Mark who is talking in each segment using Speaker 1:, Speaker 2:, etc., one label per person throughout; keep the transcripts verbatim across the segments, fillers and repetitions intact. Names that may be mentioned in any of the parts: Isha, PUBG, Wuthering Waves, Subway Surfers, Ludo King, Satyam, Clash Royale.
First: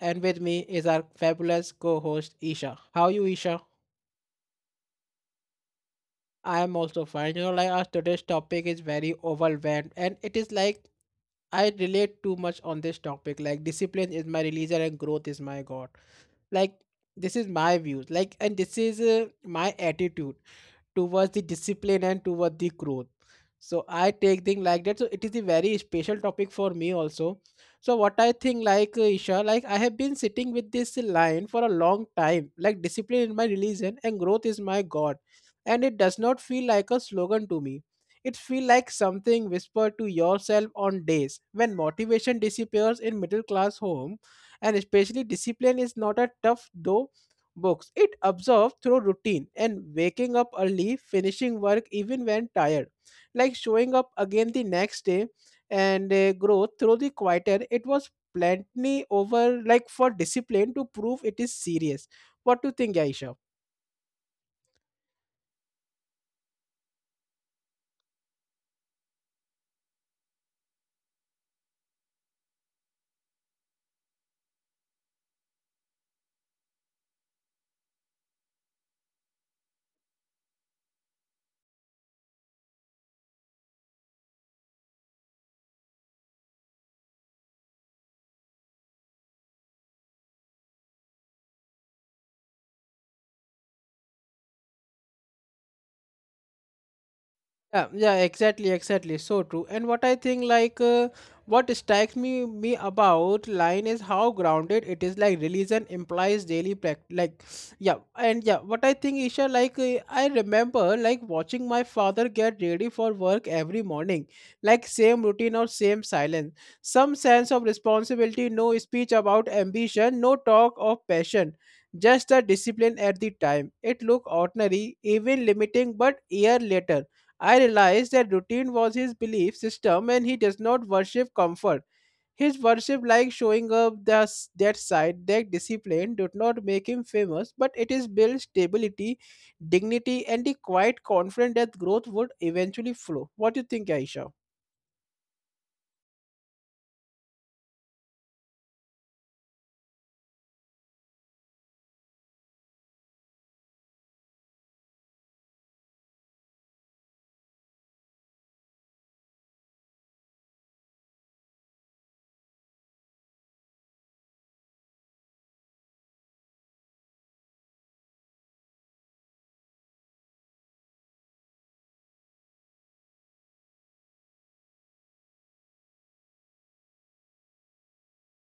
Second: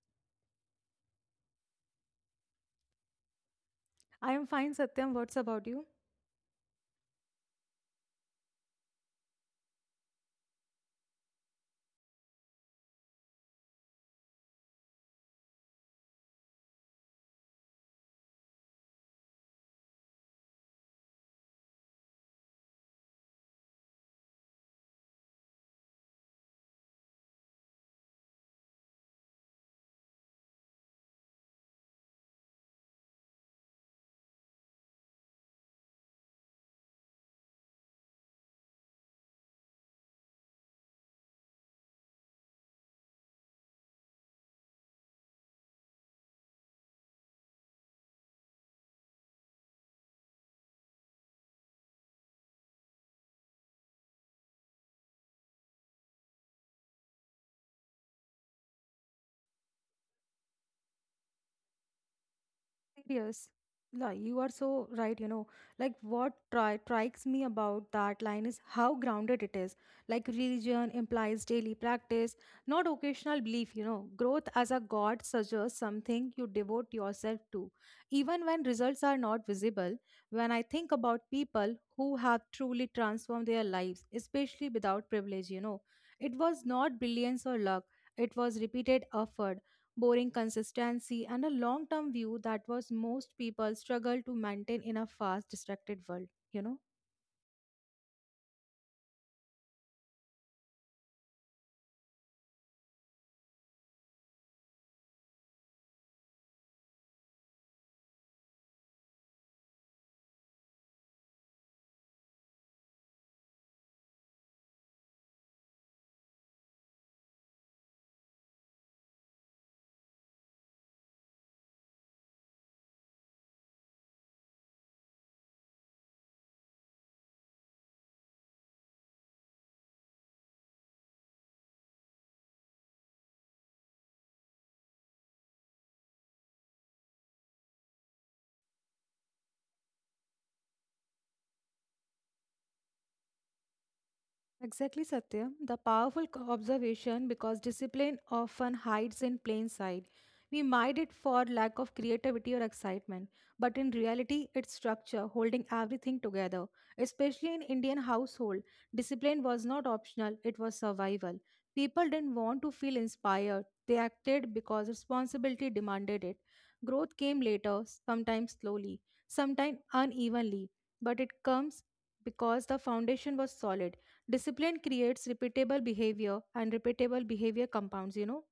Speaker 1: and with me is our fabulous co-host Isha. How are you Isha?
Speaker 2: I am fine, Satyam. What's about you?
Speaker 1: I am also fine. You know like our today's topic is very overwhelmed and it is like I relate too much on this topic. Like discipline is my religion and growth is my God. Like this is my views. Like and this is uh, my attitude. Towards the discipline and towards the growth so I take things like that so it is a very special topic for me also so what I think like uh, isha like I have been sitting with this line for a long time like discipline is my religion and growth is my god and it does not feel like a slogan to me it feels like something whispered to yourself on days when motivation disappears in middle class home and especially discipline is not a tough though books. It absorbs through routine and waking up early, finishing work even when tired, like showing up again the next day and uh, growth through the quieter. It was plenty over like for discipline to prove it is serious. What do you think, Aisha?
Speaker 2: Serious. Like, you are so right, you know. Like, what tri strikes me about that line is how grounded it is. Like, religion implies daily practice, not occasional belief, you know. Growth as a god suggests something you devote yourself to, even when results are not visible. When I think about people who have truly transformed their lives, especially without privilege, you know, it was not brilliance or luck, it was repeated effort boring consistency, and a long term view that was most people struggle to maintain in a fast, distracted world, you know?
Speaker 1: Yeah, yeah, exactly, exactly. So true. And what I think, like, uh, what strikes me me about line is how grounded it is. Like, religion implies daily practice. Like, yeah, and yeah, what I think, Isha, like, uh, I remember like watching my father get ready for work every morning, like same routine or same silence, some sense of responsibility, no speech about ambition, no talk of passion. Just the discipline at the time. It looked ordinary, even limiting, but year later I realized that routine was his belief system and he does not worship comfort. His worship like showing up thus that side, that discipline did not make him famous, but it is built stability, dignity, and the quiet confidence that growth would eventually flow. What do you think, Aisha?
Speaker 2: Exactly, Satyam. The powerful co- observation because discipline often hides in plain sight. We mide it for lack of creativity or excitement, but in reality, its structure holding everything together. Especially in Indian household, discipline was not optional; it was survival. People didn't want to feel inspired; they acted because responsibility demanded it. Growth came later, sometimes slowly, sometimes unevenly, but it comes because the foundation was solid. Discipline creates repeatable behavior, and repeatable behavior compounds, you know.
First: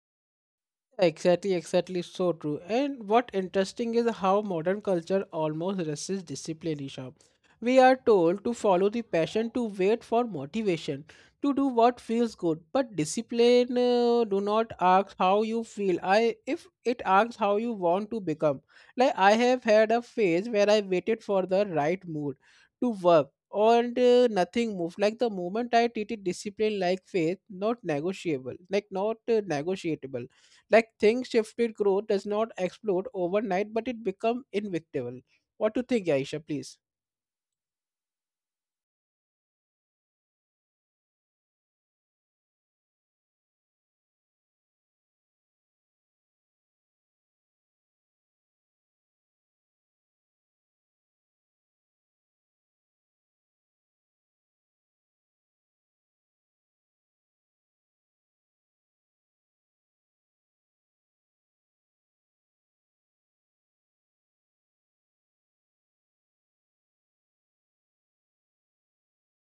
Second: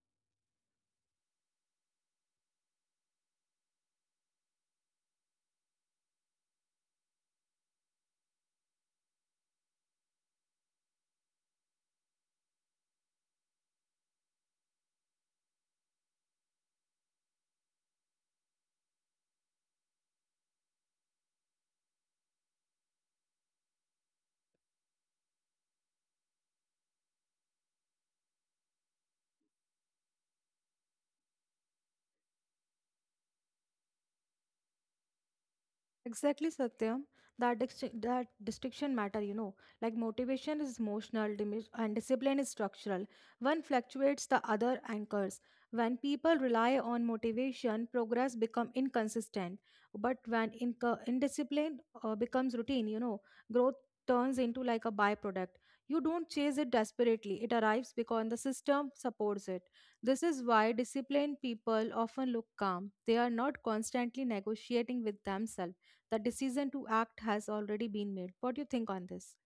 Speaker 1: Exactly, exactly, so true. And what interesting is how modern culture almost resists discipline, Isha. We are told to follow the passion, to wait for motivation, to do what feels good. But discipline uh, do not ask how you feel. I if it asks how you want to become. Like I have had a phase where I waited for the right mood to work. And uh, nothing moved. Like the moment I treated discipline like faith, not negotiable, like not uh, negotiable like things shifted growth does not explode overnight, but it become inevitable. What do you think, Aisha,
Speaker 2: Exactly,
Speaker 1: please?
Speaker 2: Satyam. That disti- that distinction matter, you know. Like motivation is emotional, dimi- and discipline is structural. One fluctuates, the other anchors. When people rely on motivation, progress become inconsistent. But when inco- indiscipline uh, becomes routine, you know, growth turns into like a byproduct. You don't chase it desperately; it arrives because the system supports it. This is why disciplined people often look calm. They are not constantly negotiating with themselves. The decision to act has already been made. What do you think on this?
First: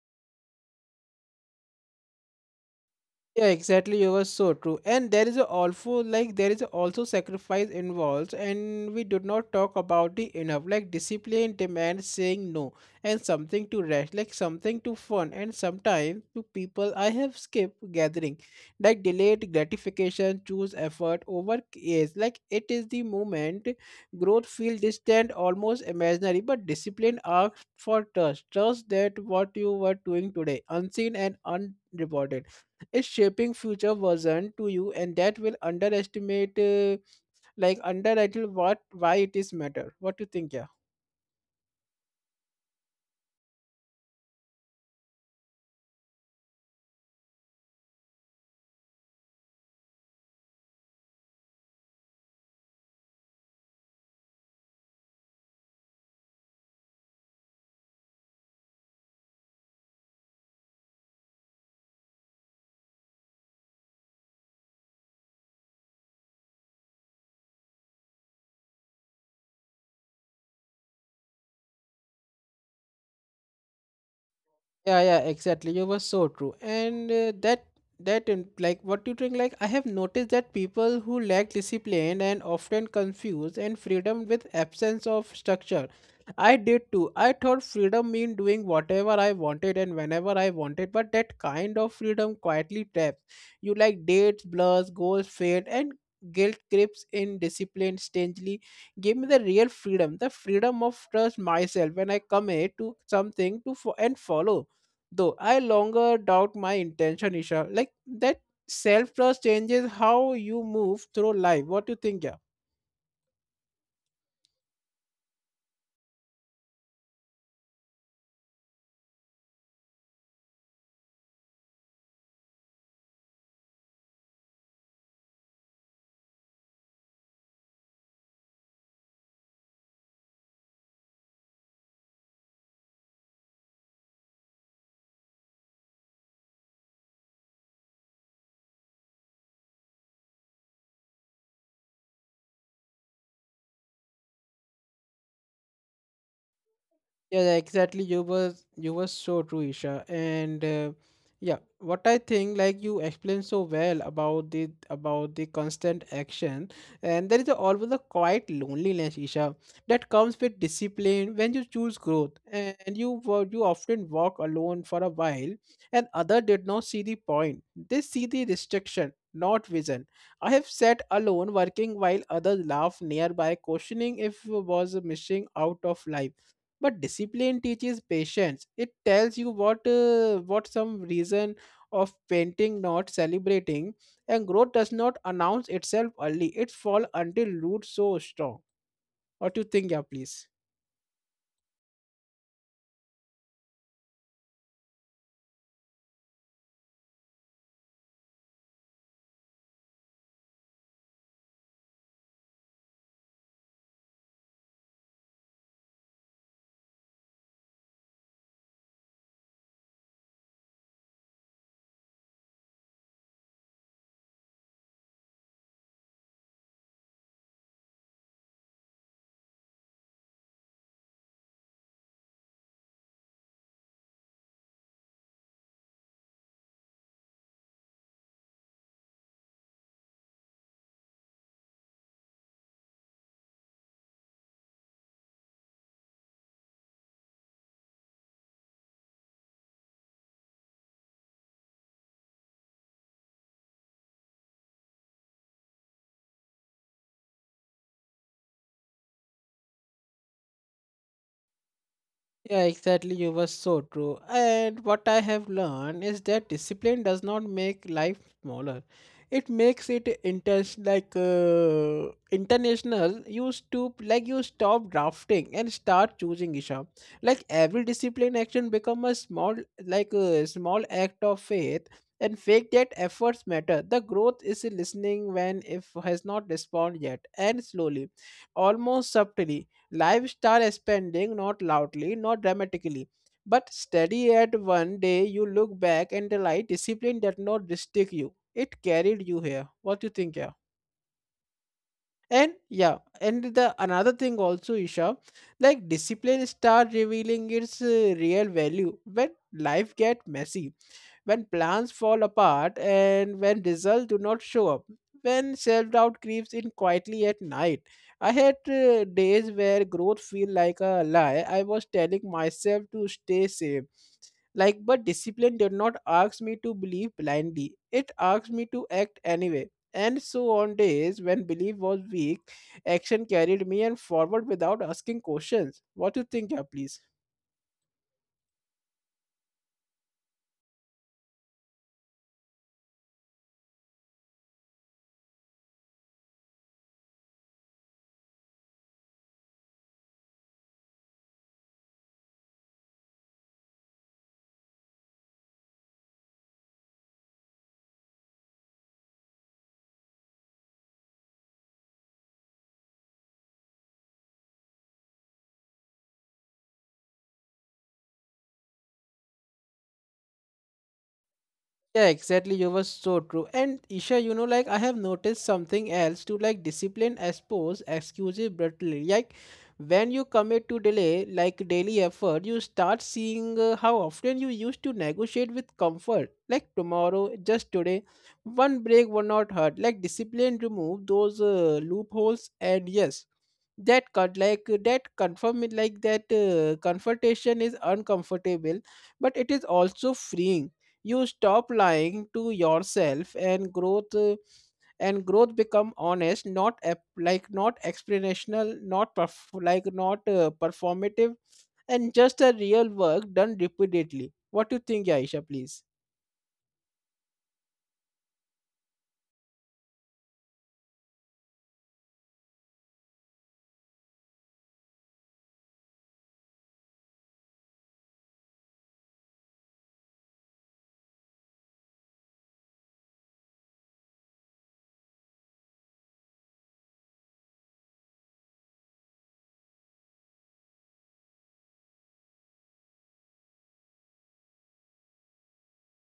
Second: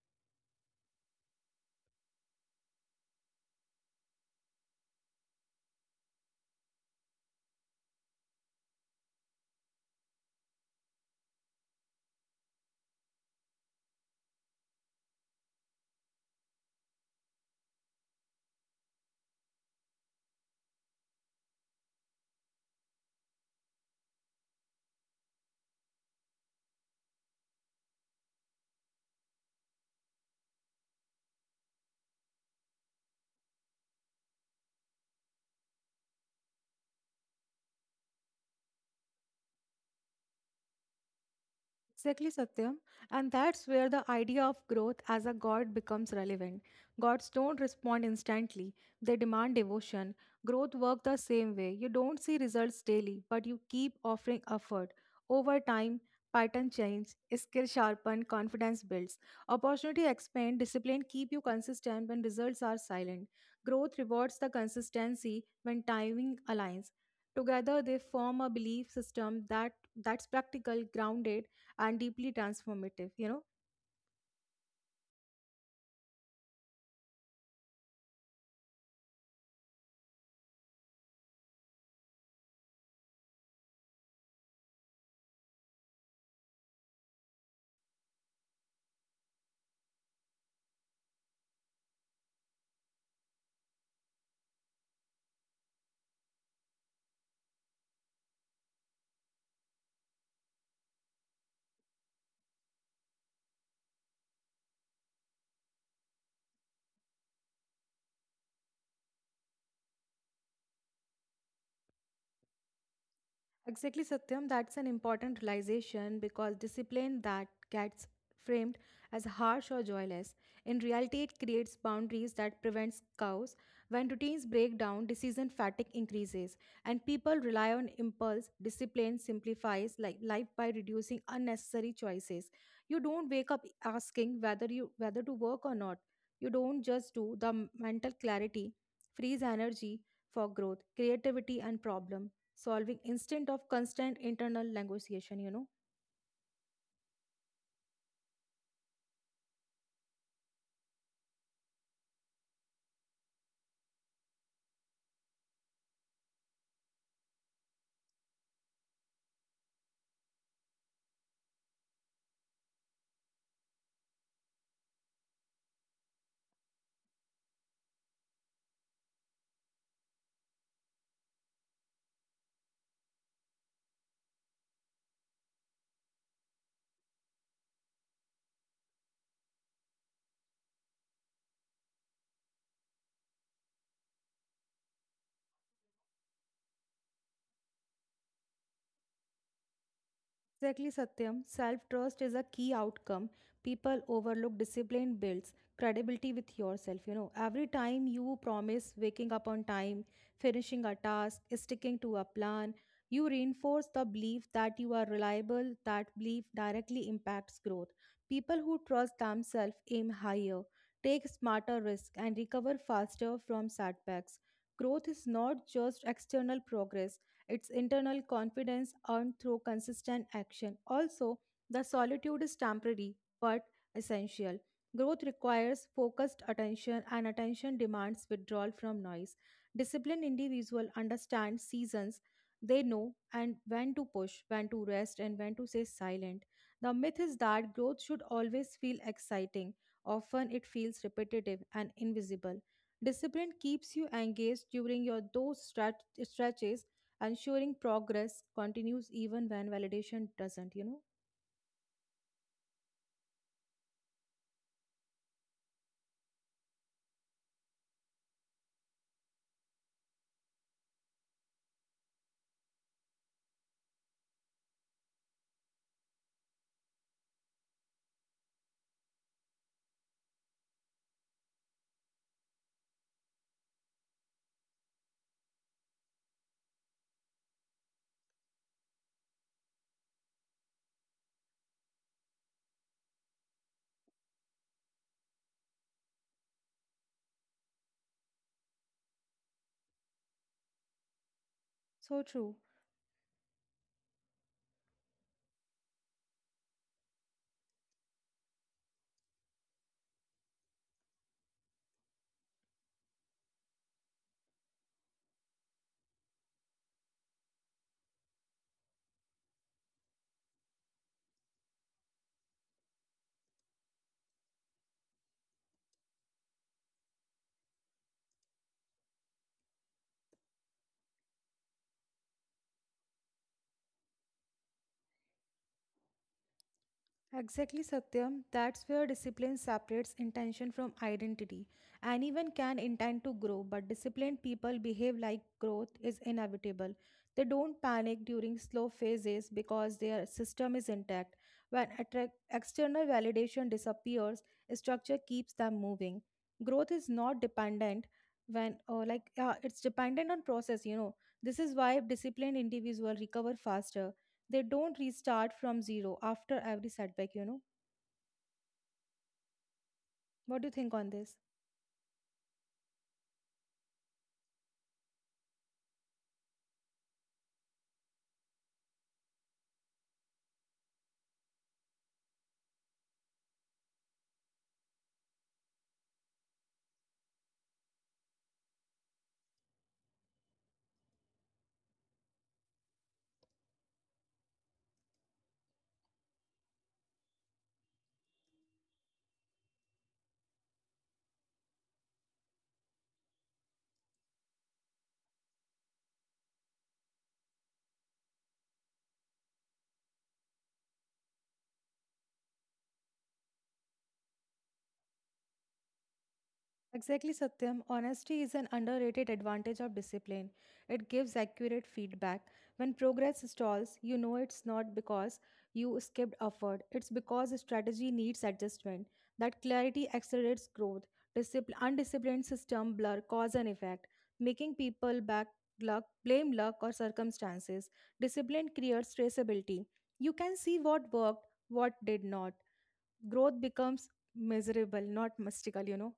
Speaker 1: Yeah, exactly. You were so true. And there is a also like there is a also sacrifice involved, and we did not talk about it enough. Like discipline demands saying no and something to rest, like something to fun, and sometimes to people I have skipped gathering, like delayed gratification, choose effort over is like it is the moment growth feel distant, almost imaginary. But discipline asks for trust, trust that what you were doing today, unseen and unrewarded is shaping future version to you and that will underestimate uh, like underrated what why it is matter what do you think yeah
Speaker 2: Exactly, Satyam. And that's where the idea of growth as a god becomes relevant. Gods don't respond instantly, they demand devotion. Growth works the same way. You don't see results daily, but you keep offering effort. Over time, pattern change, skill sharpen, confidence builds. Opportunity expand, discipline keep you consistent when results are silent. Growth rewards the consistency when timing aligns. Together, they form a belief system that that's practical, grounded, and deeply transformative you know
Speaker 1: Yeah, yeah, exactly. You were so true. And uh, that that in- like what you think like I have noticed that people who lack discipline and often confuse and freedom with absence of structure. I did too. I thought freedom mean doing whatever I wanted and whenever I wanted, but that kind of freedom quietly traps you like dates, blurs, goals fade, and guilt creeps in discipline strangely gave me the real freedom the freedom of trust myself when I commit to something to fo- and follow though I longer doubt my intention, Isha. Like that self trust changes how you move through life. What do you think, yeah?
Speaker 2: Exactly, Satyam. That's an important realization because discipline that gets framed as harsh or joyless. In reality, it creates boundaries that prevents chaos. When routines break down, decision fatigue increases, and people rely on impulse. Discipline simplifies like life by reducing unnecessary choices. You don't wake up asking whether you whether to work or not. You don't just do. The mental clarity frees energy for growth, creativity, and problem solving instead of constant internal negotiation you know
Speaker 1: Yeah, yeah, exactly. You was you was so true, Isha. And uh, yeah, what I think, like you explained so well about the about the constant action, and there is a, always a quiet loneliness, Isha, that comes with discipline when you choose growth, and you wo- you often walk alone for a while, and other did not see the point. They see the restriction, not vision. I have sat alone working while others laugh nearby, questioning if was missing out of life but discipline teaches patience it tells you what uh, what some reason of painting not celebrating and growth does not announce itself early it fall until roots so strong what do you think yeah please
Speaker 2: Exactly, Satyam. Self trust is a key outcome. People overlook discipline builds credibility with yourself. You know, every time you promise waking up on time, finishing a task, sticking to a plan, you reinforce the belief that you are reliable. That belief directly impacts growth. People who trust themselves aim higher, take smarter risks, and recover faster from setbacks. Growth is not just external progress, it's internal confidence earned through consistent action. Also, the solitude is temporary but essential. Growth requires focused attention, and attention demands withdrawal from noise. Disciplined individual understand seasons. They know and when to push, when to rest, and when to stay silent. The myth is that growth should always feel exciting. Often it feels repetitive and invisible. Discipline keeps you engaged during your those stretch- stretches, ensuring progress continues even when validation doesn't you know
Speaker 1: Yeah, exactly. You were so true. And what I have learned is that discipline does not make life smaller. It makes it intense, like uh, international. You stoop, like you stop drafting and start choosing, Isha. Like every discipline action become a small, like a small act of faith, and faith that efforts matter. The growth is listening when if has not responded yet, and slowly, almost subtly Lifestyle spending, not loudly, not dramatically, but steady at one day you look back and realize discipline did not restrict you. It carried you here. What do you think, yeah?
Speaker 2: So true.
Speaker 1: And yeah, and the another thing also, Isha, like discipline start revealing its uh, real value when life get messy when plans fall apart and when results do not show up when self-doubt creeps in quietly at night I had uh, days where growth feel like a lie I was telling myself to stay safe like but discipline did not ask me to believe blindly it asked me to act anyway and so on days when belief was weak action carried me and forward without asking questions what do you think yeah please
Speaker 2: Exactly, Satyam. That's where discipline separates intention from identity. Anyone can intend to grow, but disciplined people behave like growth is inevitable. They don't panic during slow phases because their system is intact. When attract- external validation disappears, structure keeps them moving. Growth is not dependent when or like yeah, it's dependent on process you know This is why disciplined individuals recover faster. They don't restart from zero after every setback you know What do you think on this?
Speaker 1: Yeah, exactly. You were so true. And Isha, you know, like I have noticed something else to like discipline expose excuses brutally. Like when you commit to delay, like daily effort, you start seeing uh, how often you used to negotiate with comfort. Like tomorrow, just today, one break would not hurt. Like discipline remove those uh, loopholes, and yes, that cut like that confirm it like that uh, confrontation is uncomfortable, but it is also freeing you stop lying to yourself and growth uh, and growth become honest not ap- like not explanational not perf- like not uh, performative and just a real work done repeatedly what do you think aisha please
Speaker 2: Exactly, Satyam. Honesty is an underrated advantage of discipline. It gives accurate feedback. When progress stalls, you know it's not because you skipped effort, it's because strategy needs adjustment. That clarity accelerates growth. Discipl- undisciplined system blur cause and effect, making people back luck, blame luck or circumstances. Discipline creates traceability. You can see what worked, what did not. Growth becomes miserable, not mystical, you know.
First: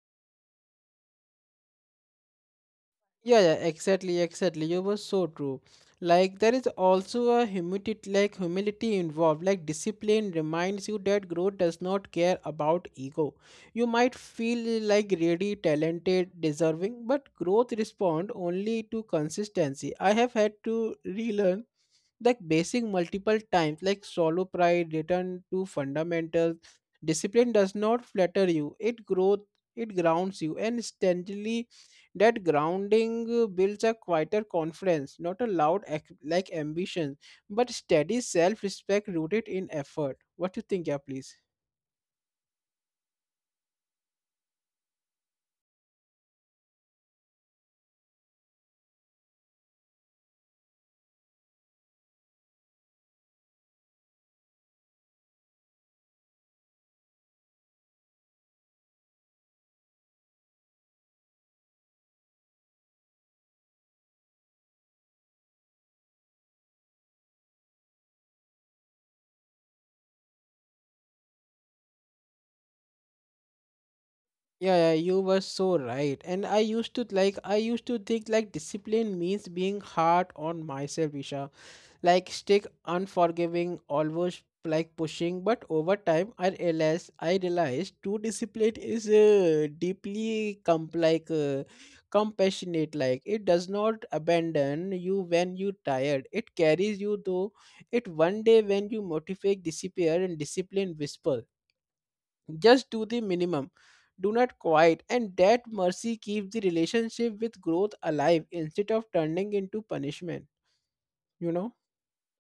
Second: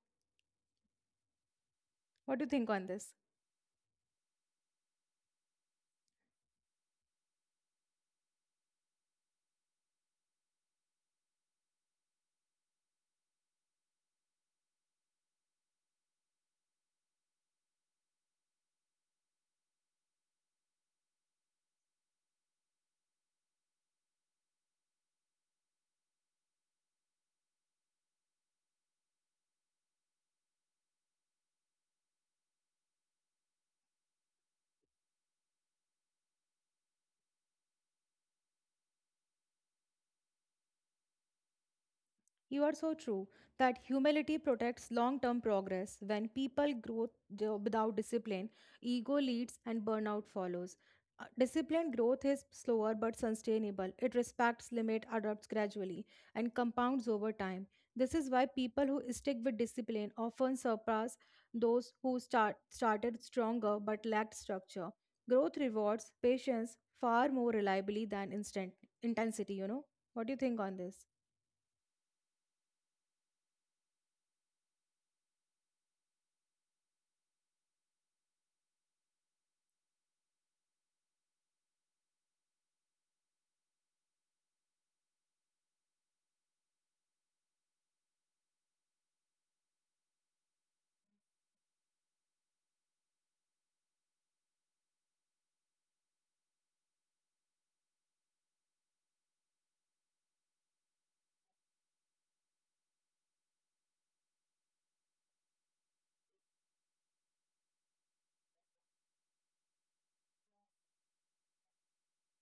Speaker 2: What do you think on this?
Speaker 1: Yeah, yeah, exactly, exactly. You were so true. Like there is also a humility, like humility involved. Like discipline reminds you that growth does not care about ego. You might feel like really talented, deserving, but growth respond only to consistency. I have had to relearn like basic multiple times like solo pride return to fundamentals discipline does not flatter you it growth it grounds you and steadily that grounding uh, builds a quieter confidence not a loud ac- like ambition but steady self-respect rooted in effort what do you think yeah please
Speaker 2: You are so true that humility protects long term progress. When people grow jo- without discipline, ego leads and burnout follows. Uh, Disciplined growth is slower but sustainable. It respects limit, adapts gradually, and compounds over time. This is why people who stick with discipline often surpass those who start, started stronger but lacked structure. Growth rewards patience far more reliably than instant intensity, you know. What do you think on this?
Speaker 1: Yeah, yeah, you were so right. And I used to like I used to think like discipline means being hard on myself, Isha. Like stick unforgiving, always like pushing. But over time I realized I realized true discipline is uh, deeply com like uh, compassionate. Like it does not abandon you when you tired. It carries you though it one day when you motivate disappear and discipline whisper just do the minimum do not quiet and that mercy keeps the relationship with growth alive instead of turning into punishment you know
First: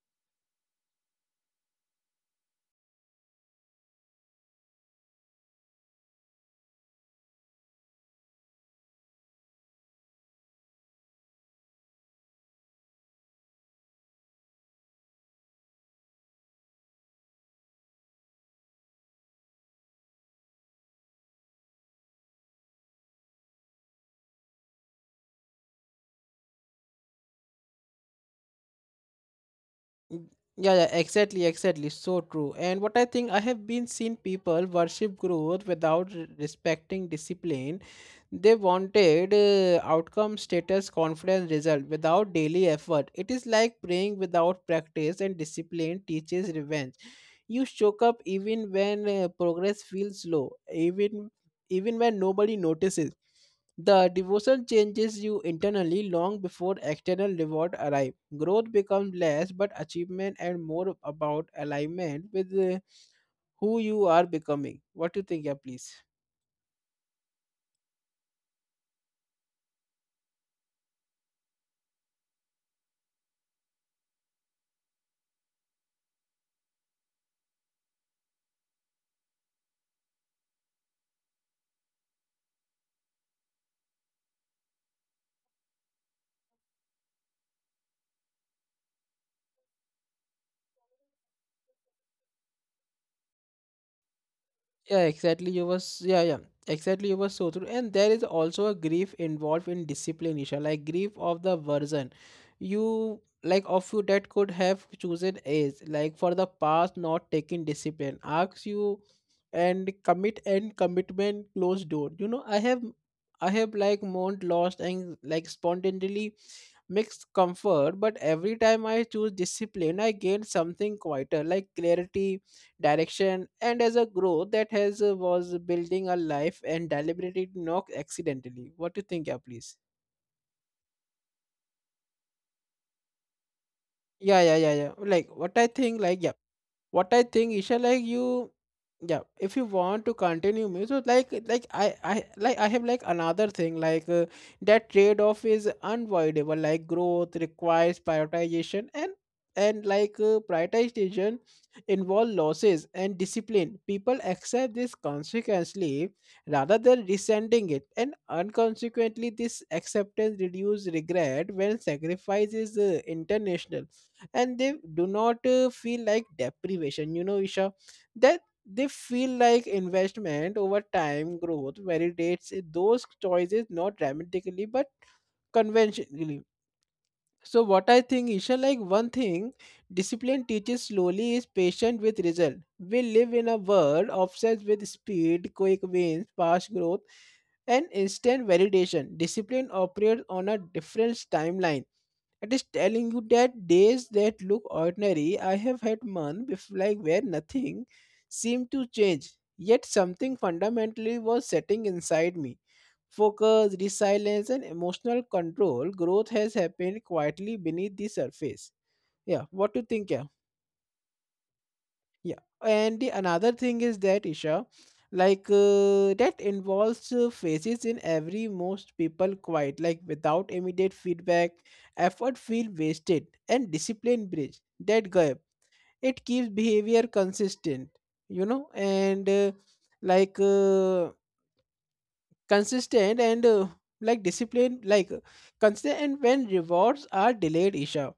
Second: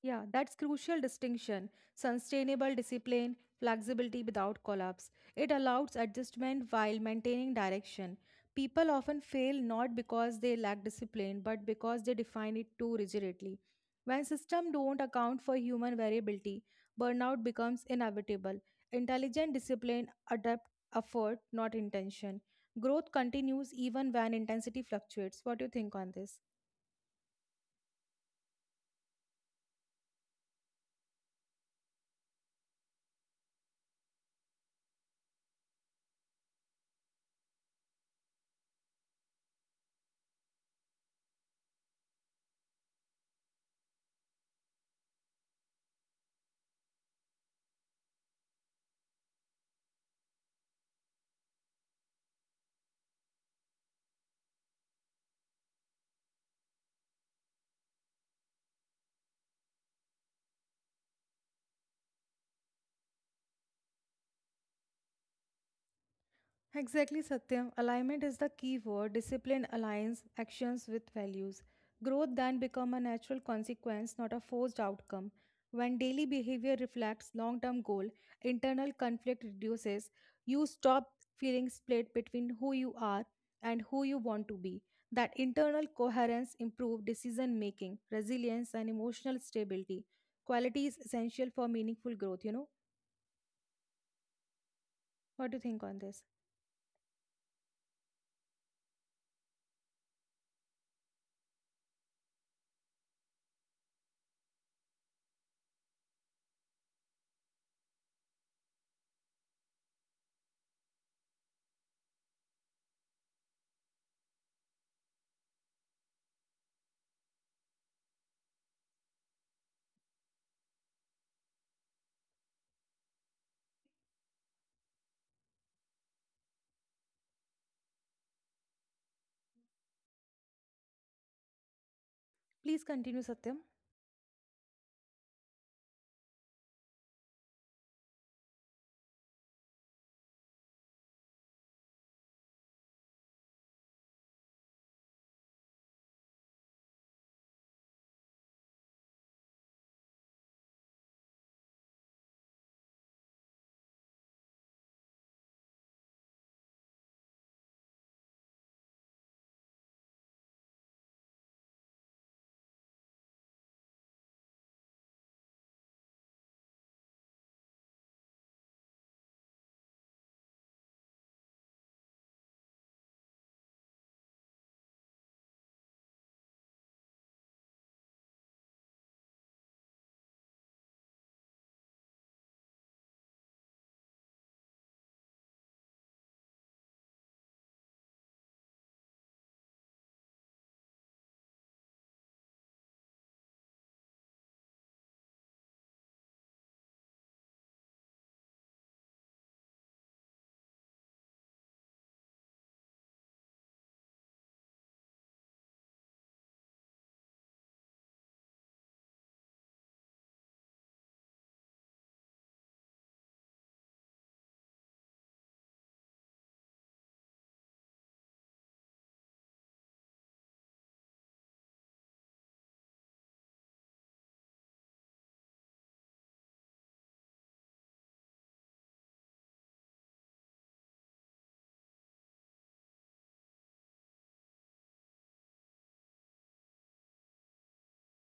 Speaker 2: Yeah, that's crucial distinction. Sustainable discipline, flexibility without collapse. It allows adjustment while maintaining direction. People often fail not because they lack discipline, but because they define it too rigidly. When systems don't account for human variability, burnout becomes inevitable. Intelligent discipline adapt effort, not intention. Growth continues even when intensity fluctuates. What do you think on this?
Speaker 1: Mm, yeah, yeah exactly exactly so true and what I think I have been seen people worship growth without re- respecting discipline they wanted uh, outcome status confidence result without daily effort it is like praying without practice and discipline teaches revenge You show up even when uh, progress feels slow, even even when nobody notices. The devotion changes you internally long before external reward arrive. Growth becomes less but achievement and more about alignment with uh, who you are becoming. What do you think, yeah, please?
Speaker 2: Exactly, Satyam. Alignment is the key word. Discipline aligns actions with values. Growth then becomes a natural consequence, not a forced outcome. When daily behavior reflects long-term goal, internal conflict reduces. You stop feeling split between who you are and who you want to be. That internal coherence improves decision making, resilience, and emotional stability. Quality is essential for meaningful growth. You know
Speaker 1: Yeah,
Speaker 2: what
Speaker 1: exactly.
Speaker 2: do you
Speaker 1: You
Speaker 2: think on
Speaker 1: was
Speaker 2: this?
Speaker 1: yeah, yeah. Exactly, you were so true. And there is also a grief involved in discipline, Isha, like grief of the version. You like of you that could have chosen age, like for the past not taking discipline. Asks you and commit and commitment closed door. You know, I have I have like mourned lost and like spontaneously mixed comfort, but every time I choose discipline, I gain something quieter, like clarity direction and as a growth that has uh, was building a life and deliberately not accidentally. What do you think? Yeah, please.
Speaker 2: Please continue, Satyam.
Speaker 1: Yeah, yeah, yeah, yeah, like what I think, like yeah. What I think, Isha, like you, yeah, if you want to continue me so like like I I like I have like another thing like uh, that trade off is unavoidable, like growth requires prioritization, and and like uh, prioritization involve losses and discipline people accept this consequently rather than resenting it and unconsequently this acceptance reduces regret when sacrifice is uh, international and they do not uh, feel like deprivation, you know, Isha, that they feel like investment over time growth validates those choices, not dramatically but conventionally. So what I think, Isha, like one thing discipline teaches slowly is patient with result. We live in a world obsessed with speed, quick wins, fast growth, and instant validation. Discipline operates on a different timeline. It is telling you that days that look ordinary, I have had months before, like where nothing seemed to change, yet something fundamentally was setting inside me focus, resilience, and emotional control, growth has happened quietly beneath the surface. Yeah, what do you think? Yeah, yeah. And the another thing is that, Isha, like uh, that involves uh, phases in every most people quite like without immediate feedback, effort feel wasted, and discipline bridge that gap. It keeps behavior consistent, you know, and uh, like. Uh, consistent and uh, like discipline like uh, consistent, and when rewards are delayed, Isha,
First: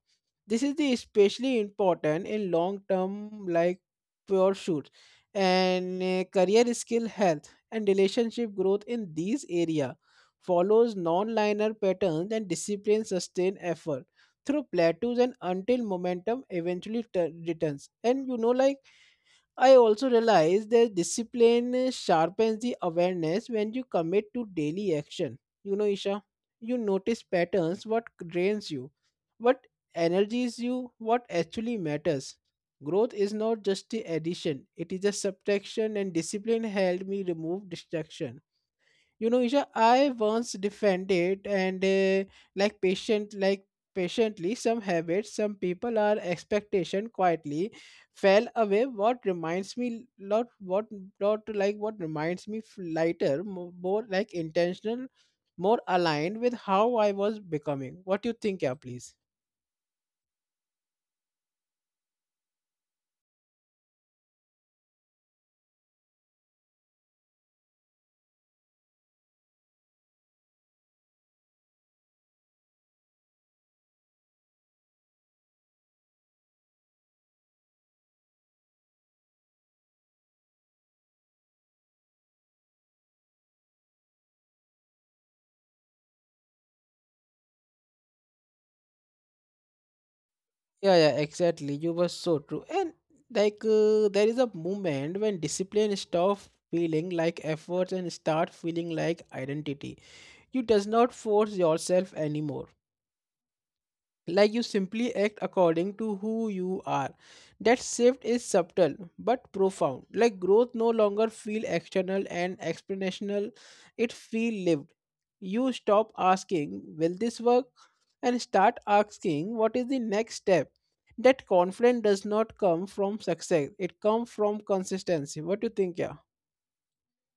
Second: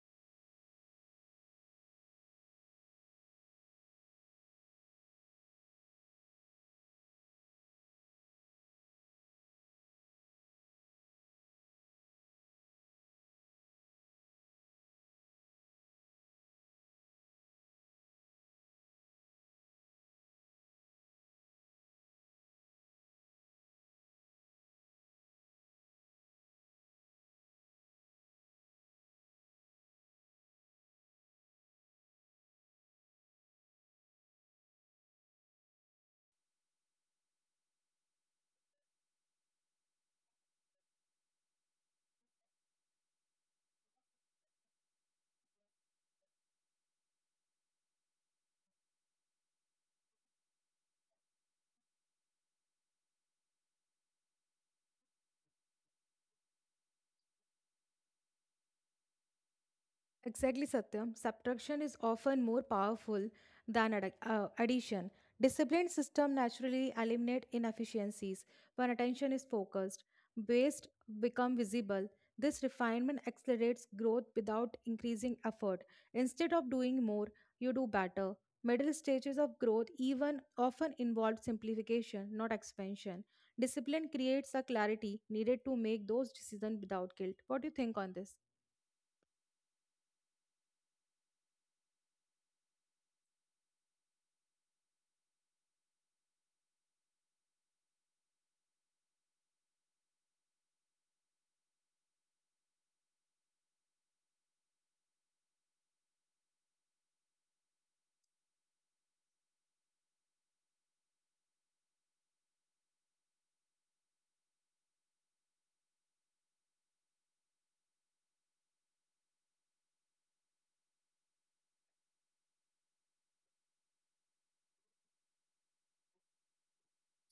Speaker 1: this is the especially important in long term like pursuits and uh, career skill health and relationship growth in these area follows non-linear patterns and discipline sustain effort through plateaus and until momentum eventually tu- returns. And you know, like I also realize that discipline sharpens the awareness when you commit to daily action. You know, Isha, you notice patterns, what drains you, what energies you, what actually matters. Growth is not just the addition, it is a subtraction, and discipline helped me remove distraction. You know, Isha, I once defended and uh, like patient, like patiently some habits, some people are expectation quietly fell away. What reminds me lot, what lot like what reminds me f- lighter, mo- more like intentional, more aligned with how I was becoming. What do you think, yeah, please?
Speaker 2: Exactly, Satyam. Subtraction is often more powerful than ad- uh, addition. Disciplined system naturally eliminate inefficiencies when attention is focused, waste become visible. This refinement accelerates growth without increasing effort. Instead of doing more, you do better. Middle stages of growth even often involve simplification, not expansion. Discipline creates a clarity needed to make those decisions without guilt. What do you think on this?
Speaker 1: Yeah, yeah, exactly. You were so true. And like uh, there is a moment when discipline stop feeling like efforts and start feeling like identity. You does not force yourself anymore. Like you simply act according to who you are. That shift is subtle but profound. Like growth no longer feel external and explanational. It feel lived. You stop asking, will this work? And start asking, what is the next step? That confidence does not come from success. It comes from consistency. What do you think, yeah?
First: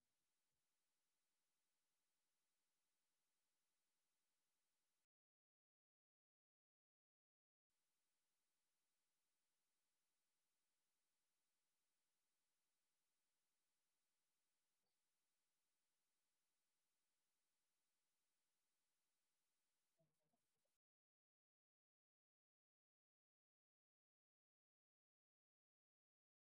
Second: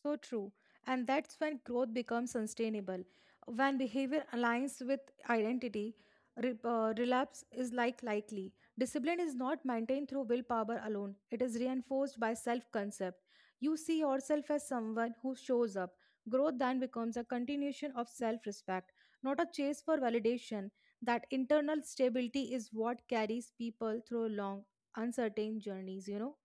Speaker 2: So true. And that's when growth becomes sustainable. When behavior aligns with identity, re- uh, relapse is like likely. Discipline is not maintained through willpower alone. It is reinforced by self-concept. You see yourself as someone who shows up. Growth then becomes a continuation of self-respect, not a chase for validation. That internal stability is what carries people through long, uncertain journeys, you know?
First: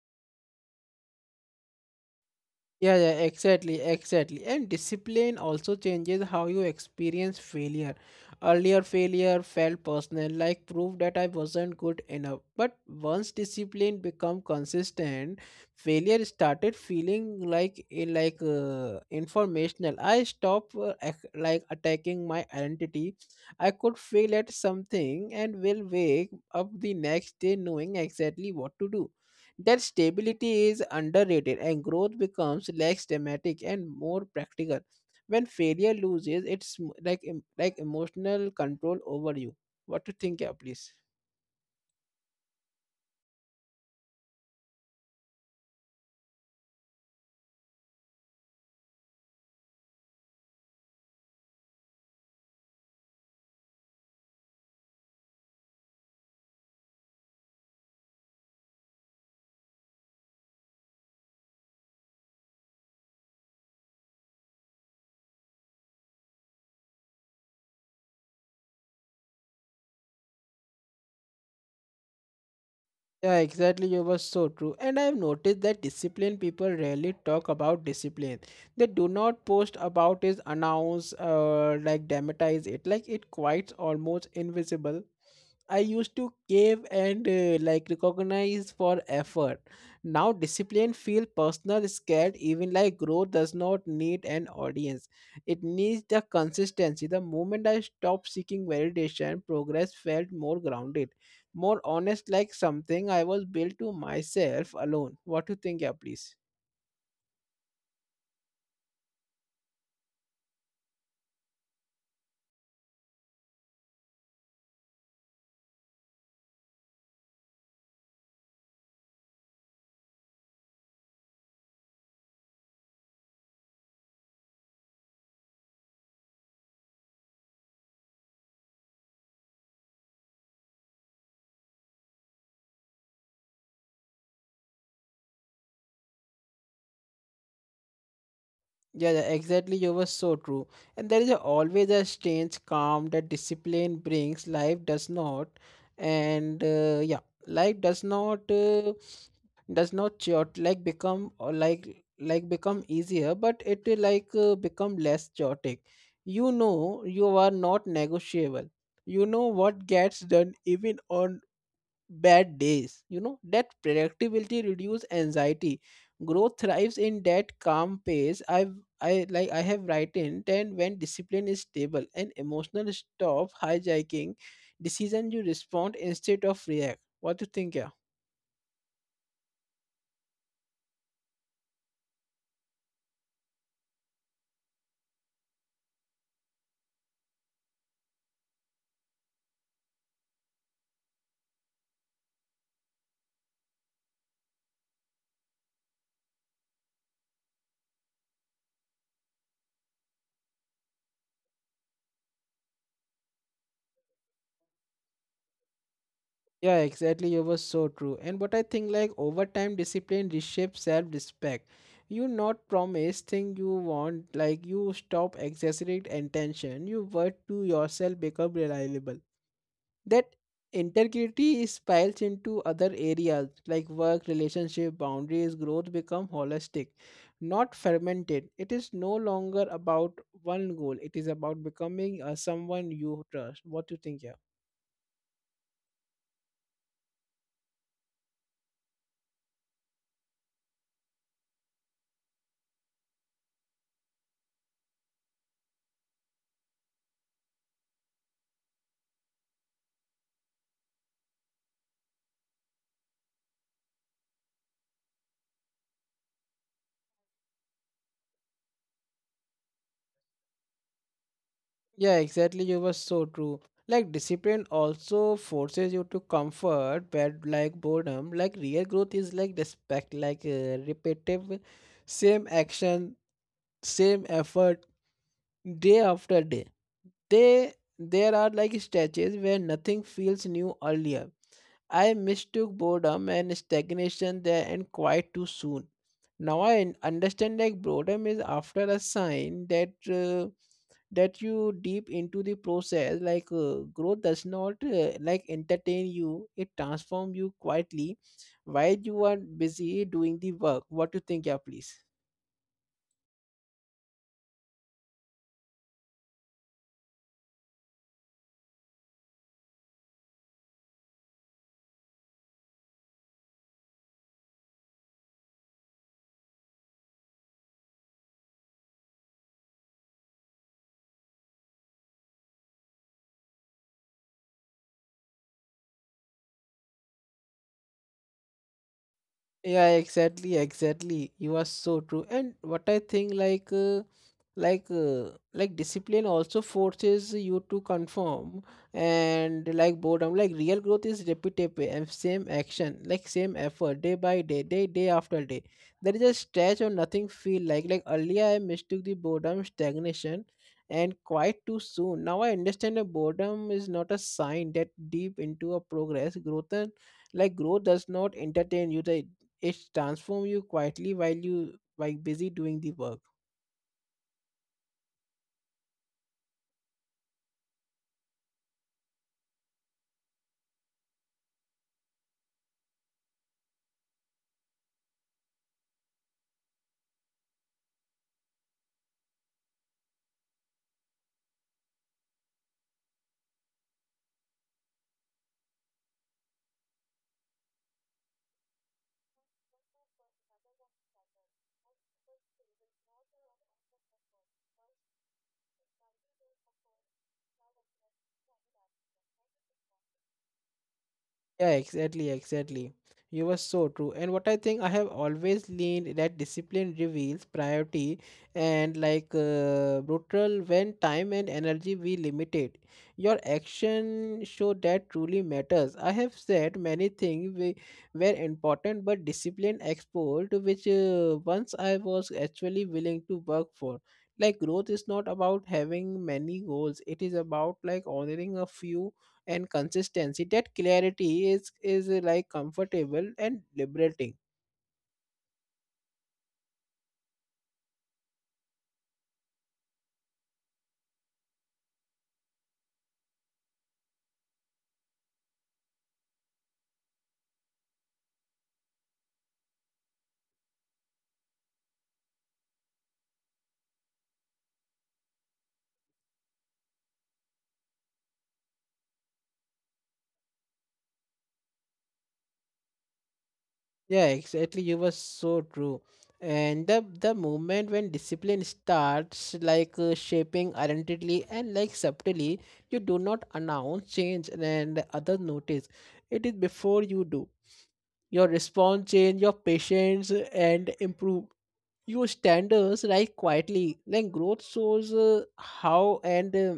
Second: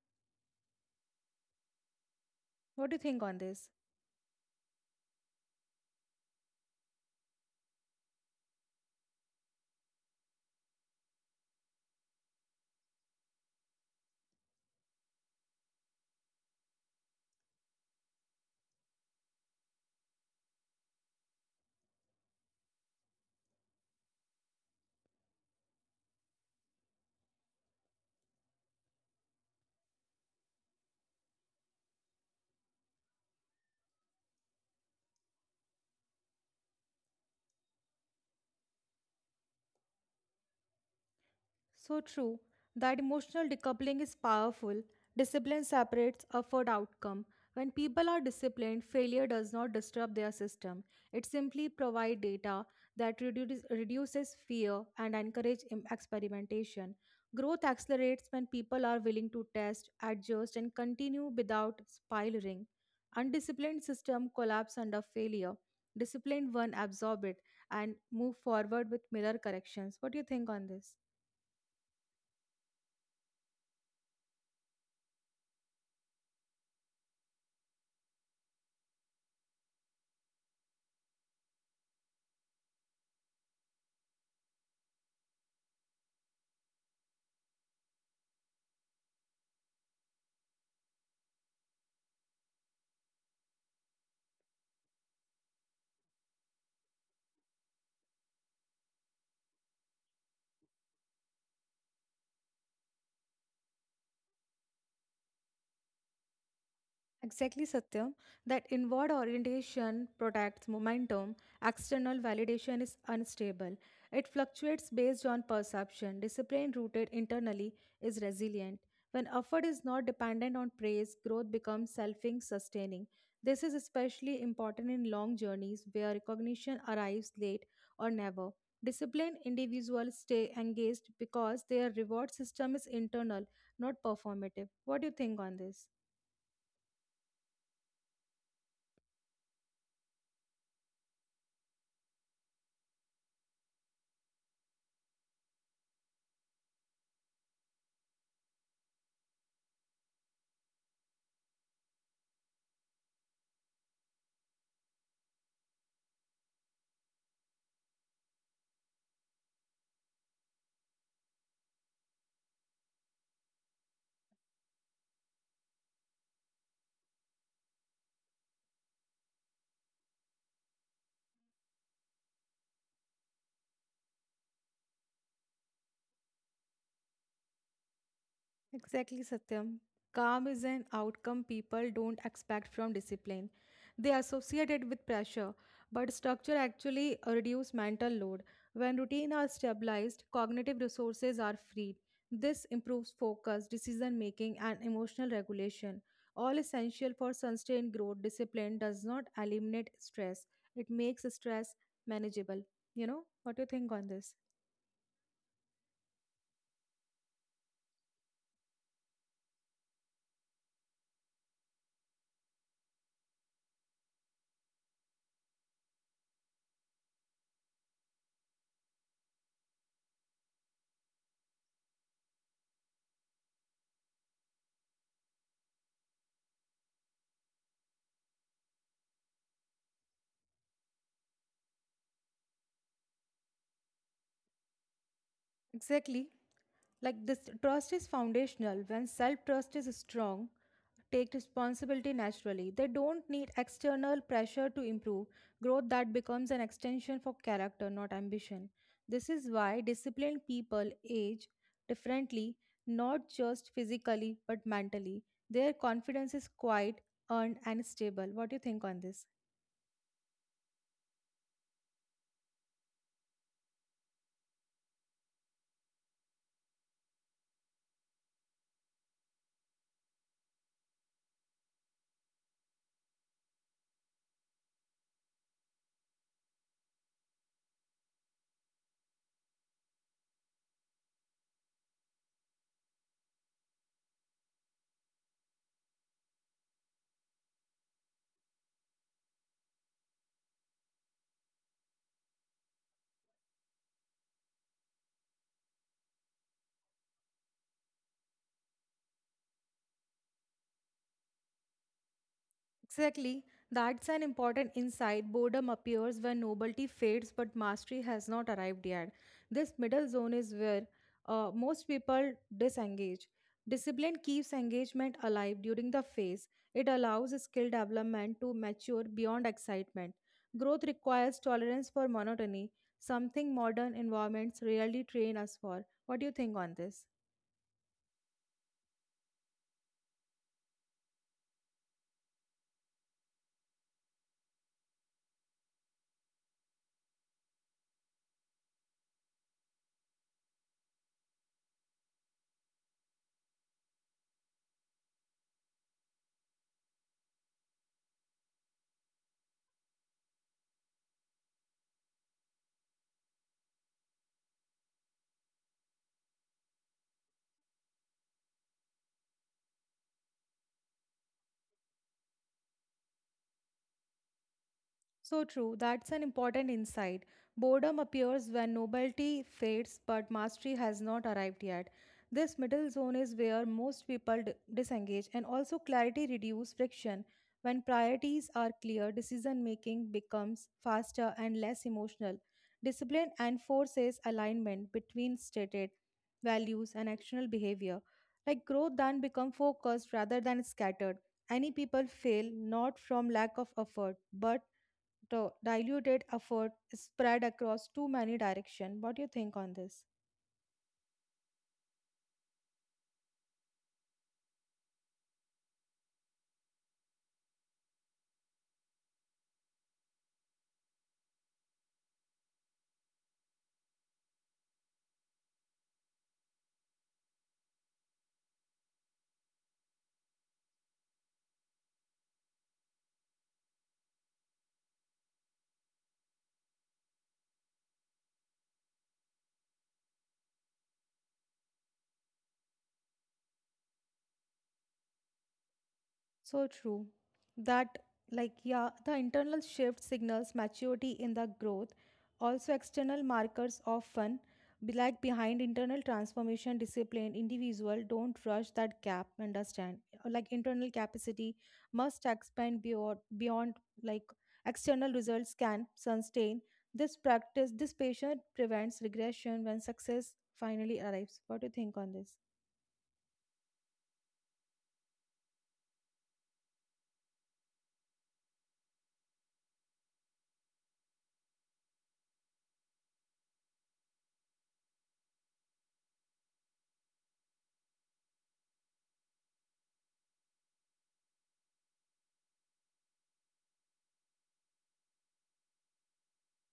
Speaker 2: What do
Speaker 1: Yeah,
Speaker 2: you
Speaker 1: yeah,
Speaker 2: think on this?
Speaker 1: exactly, exactly. And discipline also changes how you experience failure. Earlier, failure felt personal, like proof that I wasn't good enough. But once discipline become consistent, failure started feeling like eh, like uh, informational. I stopped uh, ac- like attacking my identity. I could fail at something and will wake up the next day knowing exactly what to do. That stability is underrated and growth becomes less dramatic and more practical. When failure loses, it's m- like em- like emotional control over you. What to think, yeah, please?
Speaker 2: So true. That emotional decoupling is powerful. Discipline separates effort outcome. When people are disciplined, failure does not disturb their system. It simply provides data that reduces, reduces fear and encourages experimentation. Growth accelerates when people are willing to test, adjust, and continue without spiraling. Undisciplined system collapse under failure. Disciplined one absorb it and move forward with mirror corrections. What do you think on this?
Speaker 1: Yeah, exactly. You were so true. And I've noticed that disciplined people rarely talk about discipline. They do not post about it, announce, uh, like dramatize it. Like it quite almost invisible. I used to cave and uh, like recognize for effort. Now discipline feel personal scared even, like growth does not need an audience. It needs the consistency. The moment I stopped seeking validation, progress felt more grounded, more honest, like something I was built to myself alone. What do you think, yeah, please?
Speaker 2: Exactly, Satyam, that inward orientation protects momentum, external validation is unstable. It fluctuates based on perception. Discipline rooted internally is resilient. When effort is not dependent on praise, growth becomes selfing sustaining. This is especially important in long journeys where recognition arrives late or never. Disciplined individuals stay engaged because their reward system is internal, not performative. What do you think on this?
Speaker 1: Yeah, yeah, exactly. You were so true. And there is a, always a strange calm that discipline brings. Life does not, and uh, yeah, life does not uh, does not chaotic like become or like like become easier, but it uh, like uh, become less chaotic. You know, you are not negotiable. You know what gets done even on bad days. You know, that predictability reduce anxiety. Growth thrives in that calm pace. I've I like I have written, and when discipline is stable and emotional stop hijacking decision, you respond instead of react. What do you think, yeah?
Speaker 2: Exactly, Satyam. Calm is an outcome people don't expect from discipline. They associate it with pressure, but structure actually reduces mental load. When routine are stabilized, cognitive resources are freed. This improves focus, decision making, and emotional regulation. All essential for sustained growth. Discipline does not eliminate stress; it makes stress manageable. You know what do you think on this?
Speaker 1: Yeah, exactly. It was so true. And what I think, like over time, discipline reshapes self-respect. You not promise thing you want, like you stop exaggerate attention. You work to yourself become reliable. That integrity spills into other areas like work relationship boundaries. Growth become holistic, not fermented. It is no longer about one goal, it is about becoming uh, someone you trust. What do you think, yeah?
Speaker 2: Exactly. Like this trust is foundational. When self trust is strong, take responsibility naturally. They don't need external pressure to improve. Growth that becomes an extension for character, not ambition. This is why disciplined people age differently, not just physically but mentally. Their confidence is quite earned and stable. What do you think on this?
Speaker 1: Yeah, exactly, you were so true. Like discipline also forces you to comfort, but like boredom, like real growth is like respect, like uh, repetitive same action, same effort, day after day. They there are like stretches where nothing feels new. Earlier, I mistook boredom and stagnation there and quite too soon. Now I un- understand like boredom is after a sign that uh, that you deep into the process, like uh, growth does not uh, like entertain you, it transforms you quietly while you are busy doing the work. What do you think, yeah, please?
Speaker 2: Exactly. That's an important insight. Boredom appears when novelty fades, but mastery has not arrived yet. This middle zone is where uh, most people disengage. Discipline keeps engagement alive during the phase. It allows skill development to mature beyond excitement. Growth requires tolerance for monotony, something modern environments rarely train us for. What do you think on this?
Speaker 1: Yeah, exactly, exactly, you are so true. And what I think, like uh, like uh, like discipline also forces you to conform, and like boredom, like real growth is repetitive and same action, like same effort, day by day, day day after day. There is a stretch or nothing feel like like earlier. I mistook the boredom stagnation and quite too soon. Now I understand that boredom is not a sign that deep into a progress growth, and like growth does not entertain you, the it transforms you quietly while you while busy doing the work.
Speaker 2: So true, that's an important insight. Boredom appears when novelty fades, but mastery has not arrived yet. This middle zone is where most people d- disengage, and also clarity reduces friction. When priorities are clear, decision making becomes faster and less emotional. Discipline enforces alignment between stated values and actional behavior. Like growth then become focused rather than scattered. Any people fail not from lack of effort, but the diluted effort is spread across too many directions. What do you think on this?
Speaker 1: Yeah, exactly, exactly. You were so true. And what I think, I have always leaned that discipline reveals priority and like uh, brutal when time and energy we limited. Your action show that truly matters. I have said many things we were important, but discipline exposed which uh, once I was actually willing to work for. Like growth is not about having many goals. It is about like honoring a few and consistency. That clarity is is uh, like comfortable and liberating.
Speaker 2: So true. That, like, yeah, the internal shift signals maturity in the growth. Also, external markers often be like behind internal transformation. Discipline individual don't rush that gap. Understand like internal capacity must expand beyond beyond like external results can sustain. This practice, this patient prevents regression when success finally arrives. What do you think on this?
Speaker 1: Yeah, exactly, you were so true. And the the moment when discipline starts like uh, shaping identity and like subtly, you do not announce change, and, and others notice it is before you do. Your response change, your patience uh, and improve your standards like quietly. Like growth shows uh, how and uh,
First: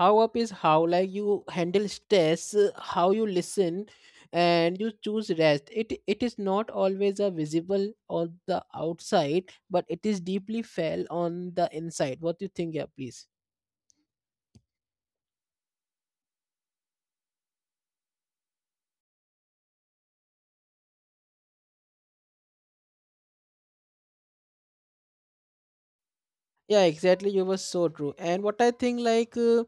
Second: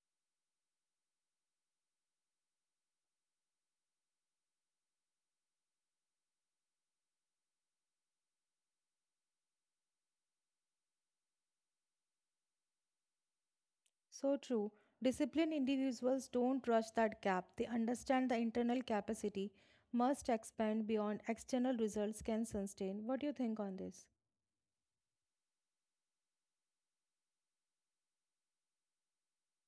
Speaker 1: how up is how like you handle stress, uh, how you listen and you choose rest. It it is not always a visible on the outside, but it is deeply felt on the inside. What do you think, yeah, please?
Speaker 2: So true. Disciplined individuals don't rush that gap. They understand the internal capacity must expand beyond external results can sustain. What do you think on this?
Speaker 1: Yeah, exactly, you were so true. And what I think, like uh,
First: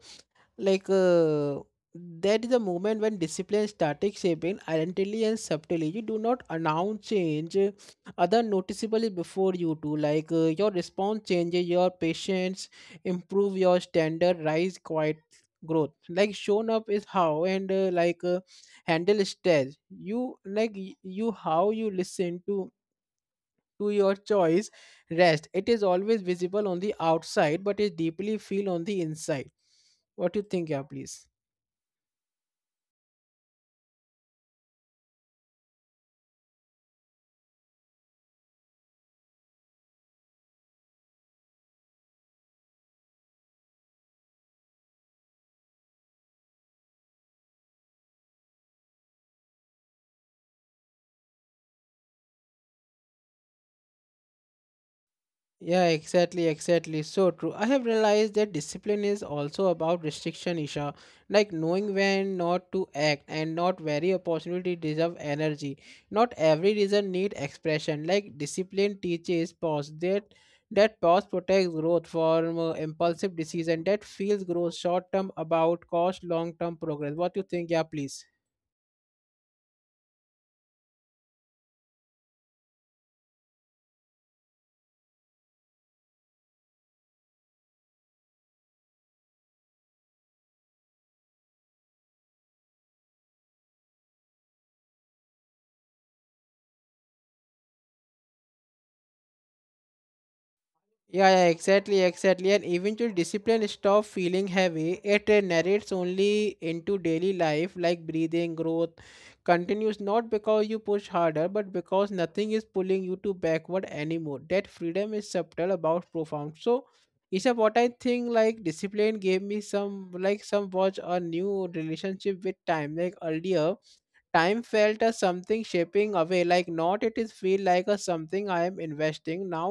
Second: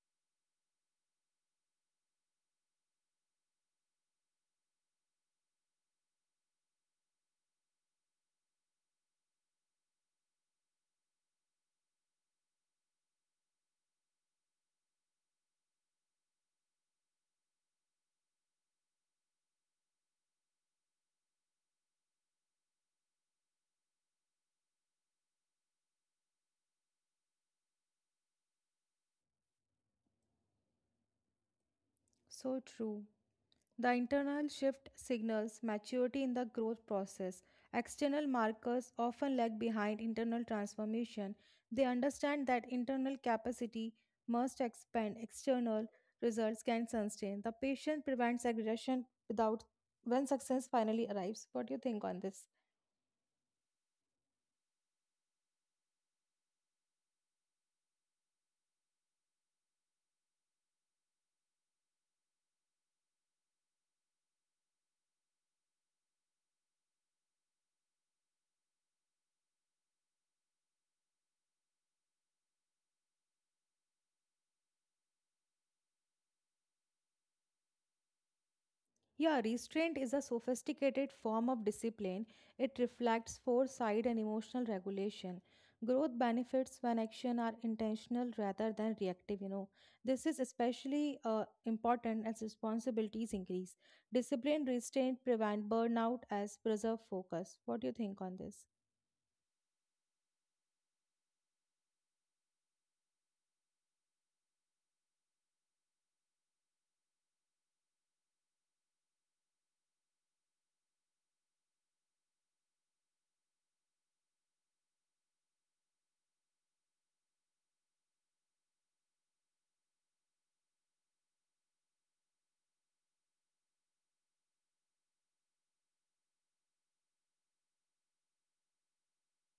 Speaker 1: like uh, that is the moment when discipline started shaping identity and subtly, you do not announce change. Uh, other noticeably before you do, like uh, your response changes, your patience improve, your standard rise quite. Growth like shown up is how and uh, like uh, handle stress, you like y- you how you listen to to your choice rest. It is always visible on the outside but is deeply feel on the inside. What do you think, yeah, please?
Speaker 2: So true. The internal shift signals maturity in the growth process. External markers often lag behind internal transformation. They understand that internal capacity must expand, external results can sustain. The patient prevents aggression without when success finally arrives. What do you think on this?
Speaker 1: Yeah, exactly, exactly. So true. I have realized that discipline is also about restriction, Isha. Like knowing when not to act and not very opportunity deserve energy. Not every reason need expression. Like discipline teaches pause. That that pause protects growth from uh, impulsive decision that feels growth short term about cost long term progress. What you think? Yeah, please.
Speaker 2: Yeah, restraint is a sophisticated form of discipline. It reflects foresight and emotional regulation. Growth benefits when action are intentional rather than reactive, you know. This is especially uh, important as responsibilities increase. Discipline restraint prevent burnout as preserve focus. What do you think on this?
Speaker 1: Yeah, yeah, exactly, exactly. And eventually, discipline stop feeling heavy. It uh, narrates only into daily life, like breathing, growth continues not because you push harder, but because nothing is pulling you to backward anymore. That freedom is subtle about profound. So, is what I think. Like discipline gave me some, like some watch a new relationship with time. Like earlier, time felt as something shaping away, like not, it is feel like a something I am investing now.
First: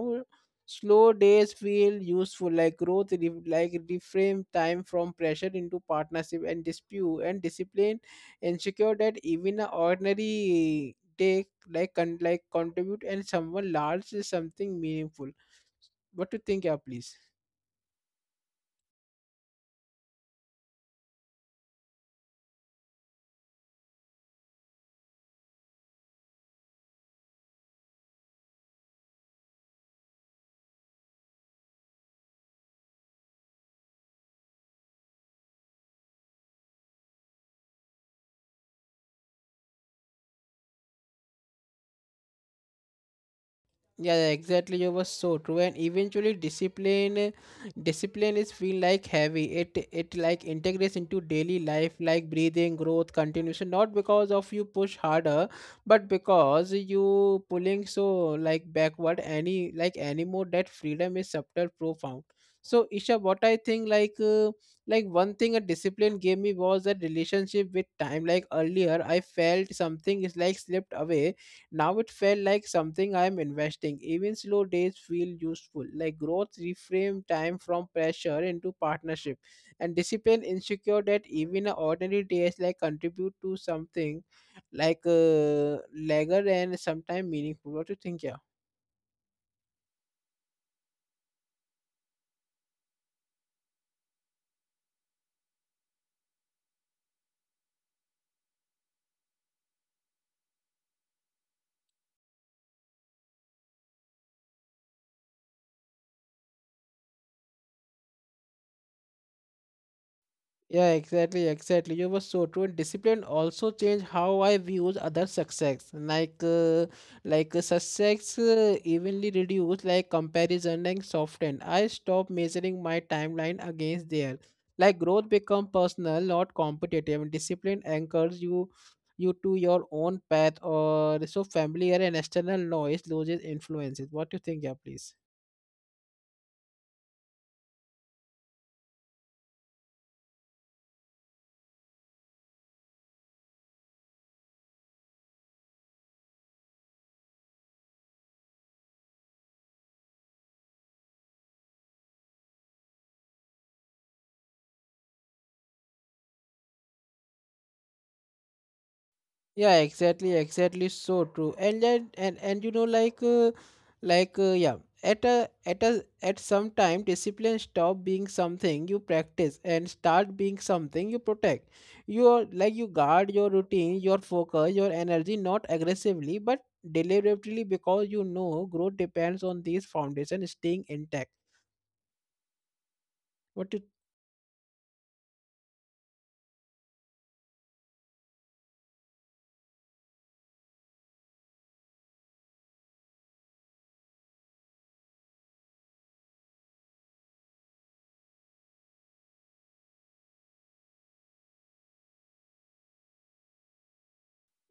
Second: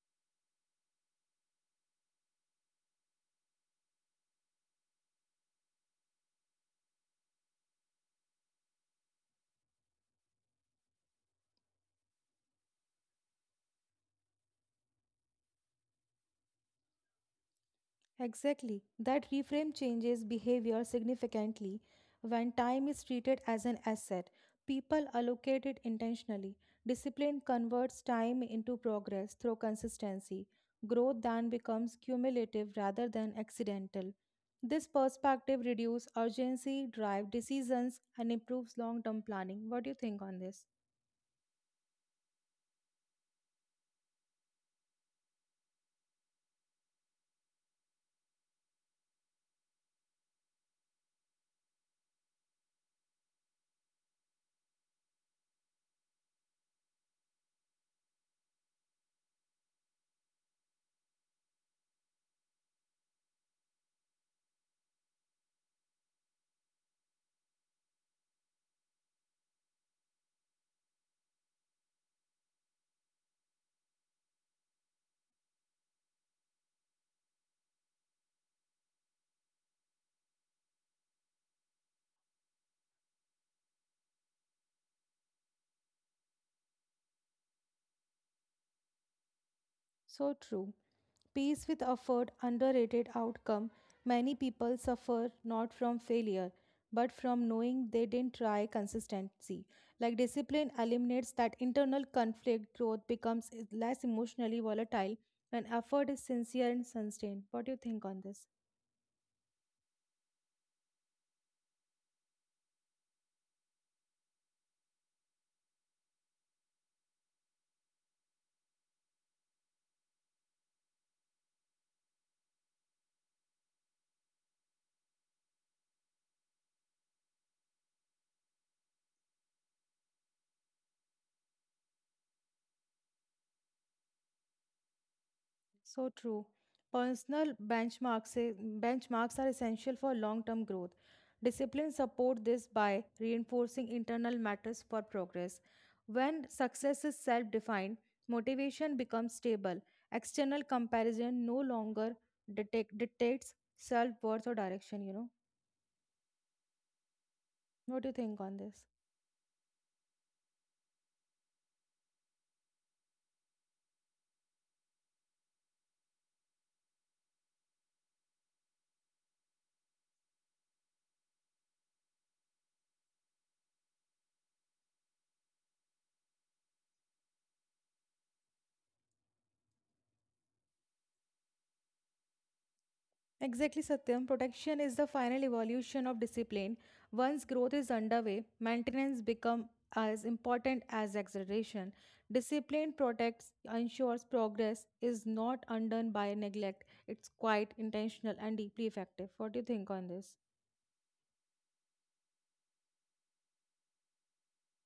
Speaker 1: Slow days feel useful, like growth re- like reframe time from pressure into partnership, and dispute and discipline ensure that even an ordinary day like con- like contribute and someone large is something meaningful. What do you think, yeah, please?
Speaker 2: Exactly. That reframe changes behavior significantly when time is treated as an asset. People allocate it intentionally. Discipline converts time into progress through consistency. Growth then becomes cumulative rather than accidental. This perspective reduces urgency, drive decisions, and improves long term planning. What do you think on this?
Speaker 1: Yeah, yeah, exactly. You were so true. And eventually, discipline, eh, discipline is feel like heavy. It it like integrates into daily life, like breathing, growth, continuation. Not because of you push harder, but because you pulling so like backward. Any like anymore that freedom is subtle, profound. So, Isha, what I think, like uh, like one thing a discipline gave me was a relationship with time. Like earlier, I felt something is like slipped away, now it felt like something I am investing. Even slow days feel useful. Like growth reframe time from pressure into partnership. And discipline insecure that even a ordinary days like contribute to something like uh, leisure and sometimes meaningful. What do you think, yeah?
Speaker 2: So true. Peace with effort, underrated outcome. Many people suffer not from failure, but from knowing they didn't try consistency. Like discipline eliminates that internal conflict, growth becomes less emotionally volatile, and effort is sincere and sustained. What do you think on this?
Speaker 1: Yeah, exactly, exactly. You were so true. And discipline also changed how I views other success. Like, uh, like uh, success uh, evenly reduced, like comparison and softened. I stopped measuring my timeline against there. Like growth become personal, not competitive. And discipline anchors you, you to your own path, or so familiar and external noise loses influences. What do you think, yeah, please?
Speaker 2: So true. Personal benchmarks, i- benchmarks are essential for long term growth. Discipline support this by reinforcing internal matters for progress. When success is self defined, motivation becomes stable. External comparison no longer detect, dictates self worth or direction, you know. What do you think on this?
Speaker 1: Yeah, exactly, exactly, so true. And then and and you know like uh, like uh, yeah at a at a at some time discipline stop being something you practice and start being something you protect your like you guard your routine, your focus, your energy, not aggressively but deliberately, because you know growth depends on these foundations staying intact.
Speaker 2: Exactly,
Speaker 1: What do you?
Speaker 2: Satyam. Protection is the final evolution of discipline. Once growth is underway, maintenance becomes as important as acceleration. Discipline protects, ensures progress is not undone by neglect. It's quite intentional and deeply effective. What do you think on this?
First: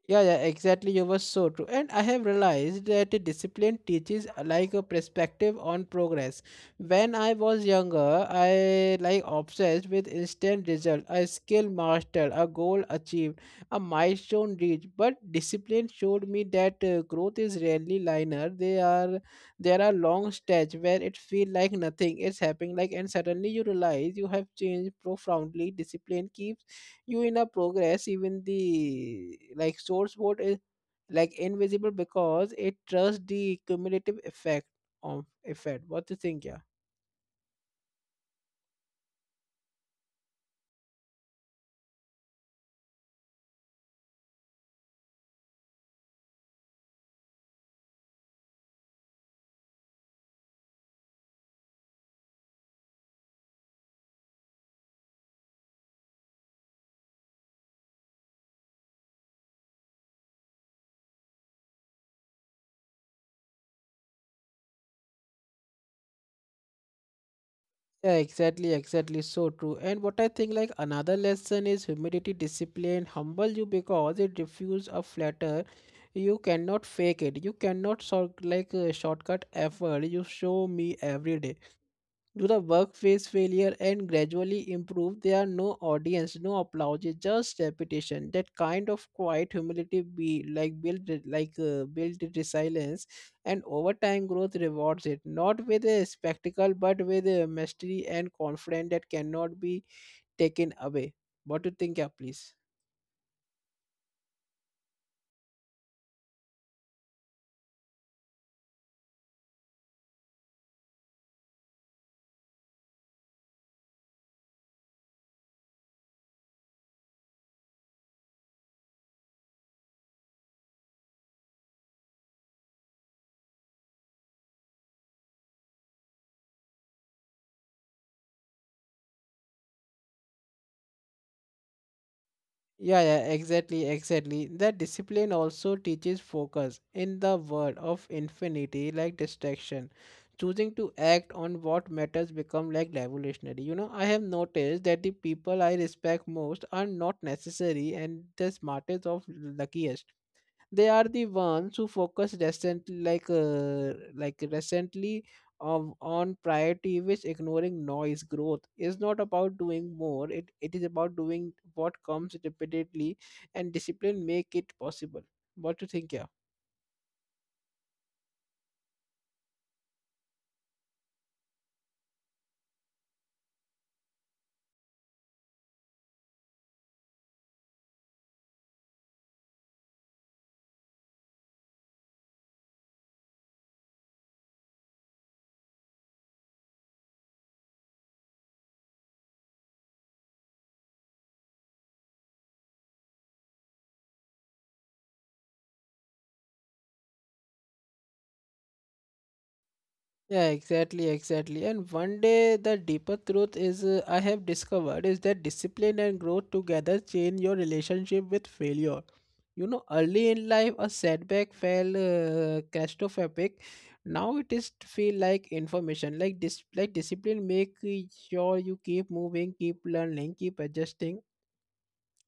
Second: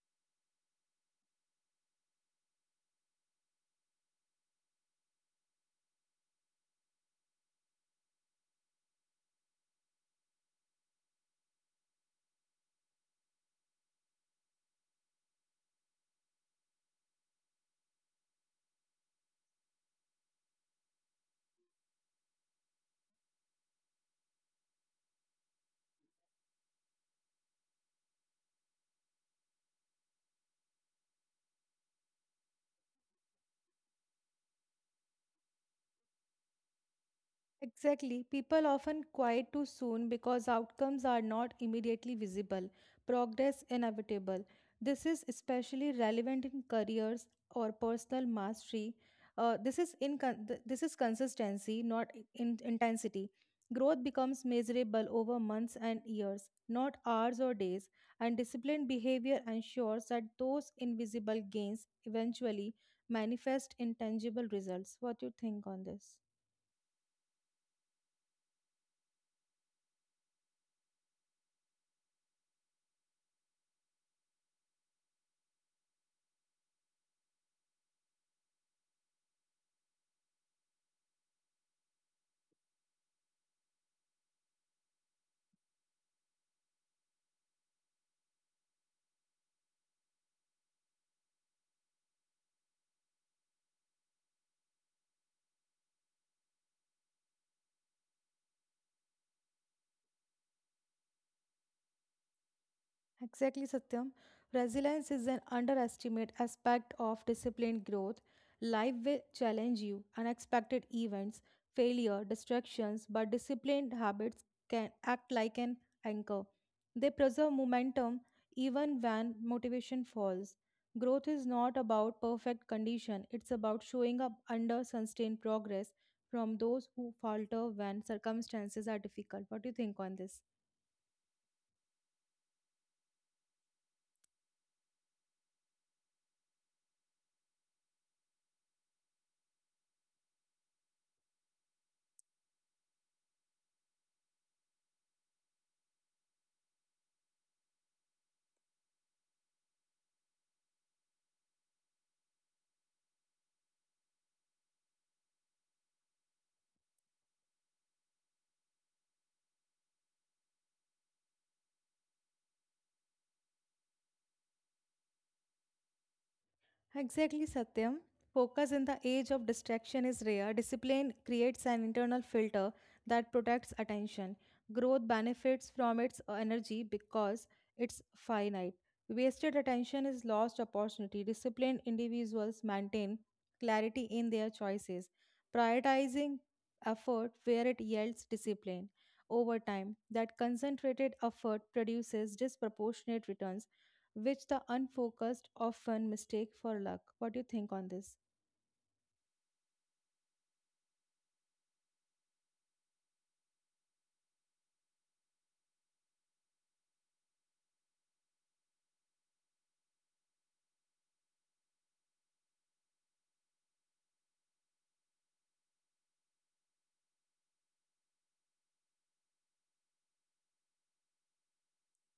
Speaker 1: Yeah, yeah, exactly. You were so true. And I have realized that a discipline teaches uh, like a perspective on progress. When I was younger, I like obsessed with instant result, a skill mastered, a goal achieved, a milestone reached. But discipline showed me that uh, growth is rarely linear. They are There are long stretch where it feels like nothing is happening. Like, and suddenly you realize you have changed profoundly. Discipline keeps you in a progress even the like source code is like invisible because it trusts the cumulative effect of effect. What do you think? Yeah,
Speaker 2: Exactly. People often quiet too soon because outcomes are not immediately visible. Progress inevitable. This is especially relevant in careers or personal mastery. Uh, this is in con- th- This is consistency, not in intensity. Growth becomes measurable over months and years, not hours or days. And disciplined behavior ensures that those invisible gains eventually manifest in tangible results. What do you think on this?
Speaker 1: yeah, exactly, exactly, so true. And what I think, like, another lesson is humility. Discipline humble you because it refuses a flatter. You cannot fake it, you cannot sort like uh, shortcut effort, you show me every day. Do the work, face failure and gradually improve. There are no audience, no applause, it's just repetition. That kind of quiet humility be like build it- like uh, build resilience, and over time growth rewards it, not with a spectacle but with a mastery and confidence that cannot be taken away. What do you think, yeah, please?
Speaker 2: Exactly, Satyam. Resilience is an underestimated aspect of disciplined growth. Life will challenge you, unexpected events, failure, distractions, but disciplined habits can act like an anchor. They preserve momentum even when motivation falls. Growth is not about perfect condition, it's about showing up under sustained progress from those who falter when circumstances are difficult. What do you think on this?
Speaker 1: Yeah, yeah, exactly, exactly. That discipline also teaches focus in the world of infinity, like distraction. Choosing to act on what matters become like revolutionary. You know, I have noticed that the people I respect most are not necessary and the smartest of luckiest, they are the ones who focus recently like uh, like recently of on priority which ignoring noise. Growth is not about doing more, it, it is about doing what comes repeatedly and discipline make it possible. What do you think? Yeah.
Speaker 2: Exactly, Satyam. Focus in the age of distraction is rare. Discipline creates an internal filter that protects attention. Growth benefits from its energy because it's finite. Wasted attention is lost opportunity. Disciplined individuals maintain clarity in their choices, prioritizing effort where it yields discipline. Over time, that concentrated effort produces disproportionate returns which the unfocused often mistake for luck. What do you think on this?
Speaker 1: Yeah, exactly, exactly. And one day, the deeper truth is uh, I have discovered is that discipline and growth together change your relationship with failure. You know, early in life, a setback felt uh, catastrophic. Now it is t- feel like information, like dis, like discipline. Make uh, sure you keep moving, keep learning, keep adjusting.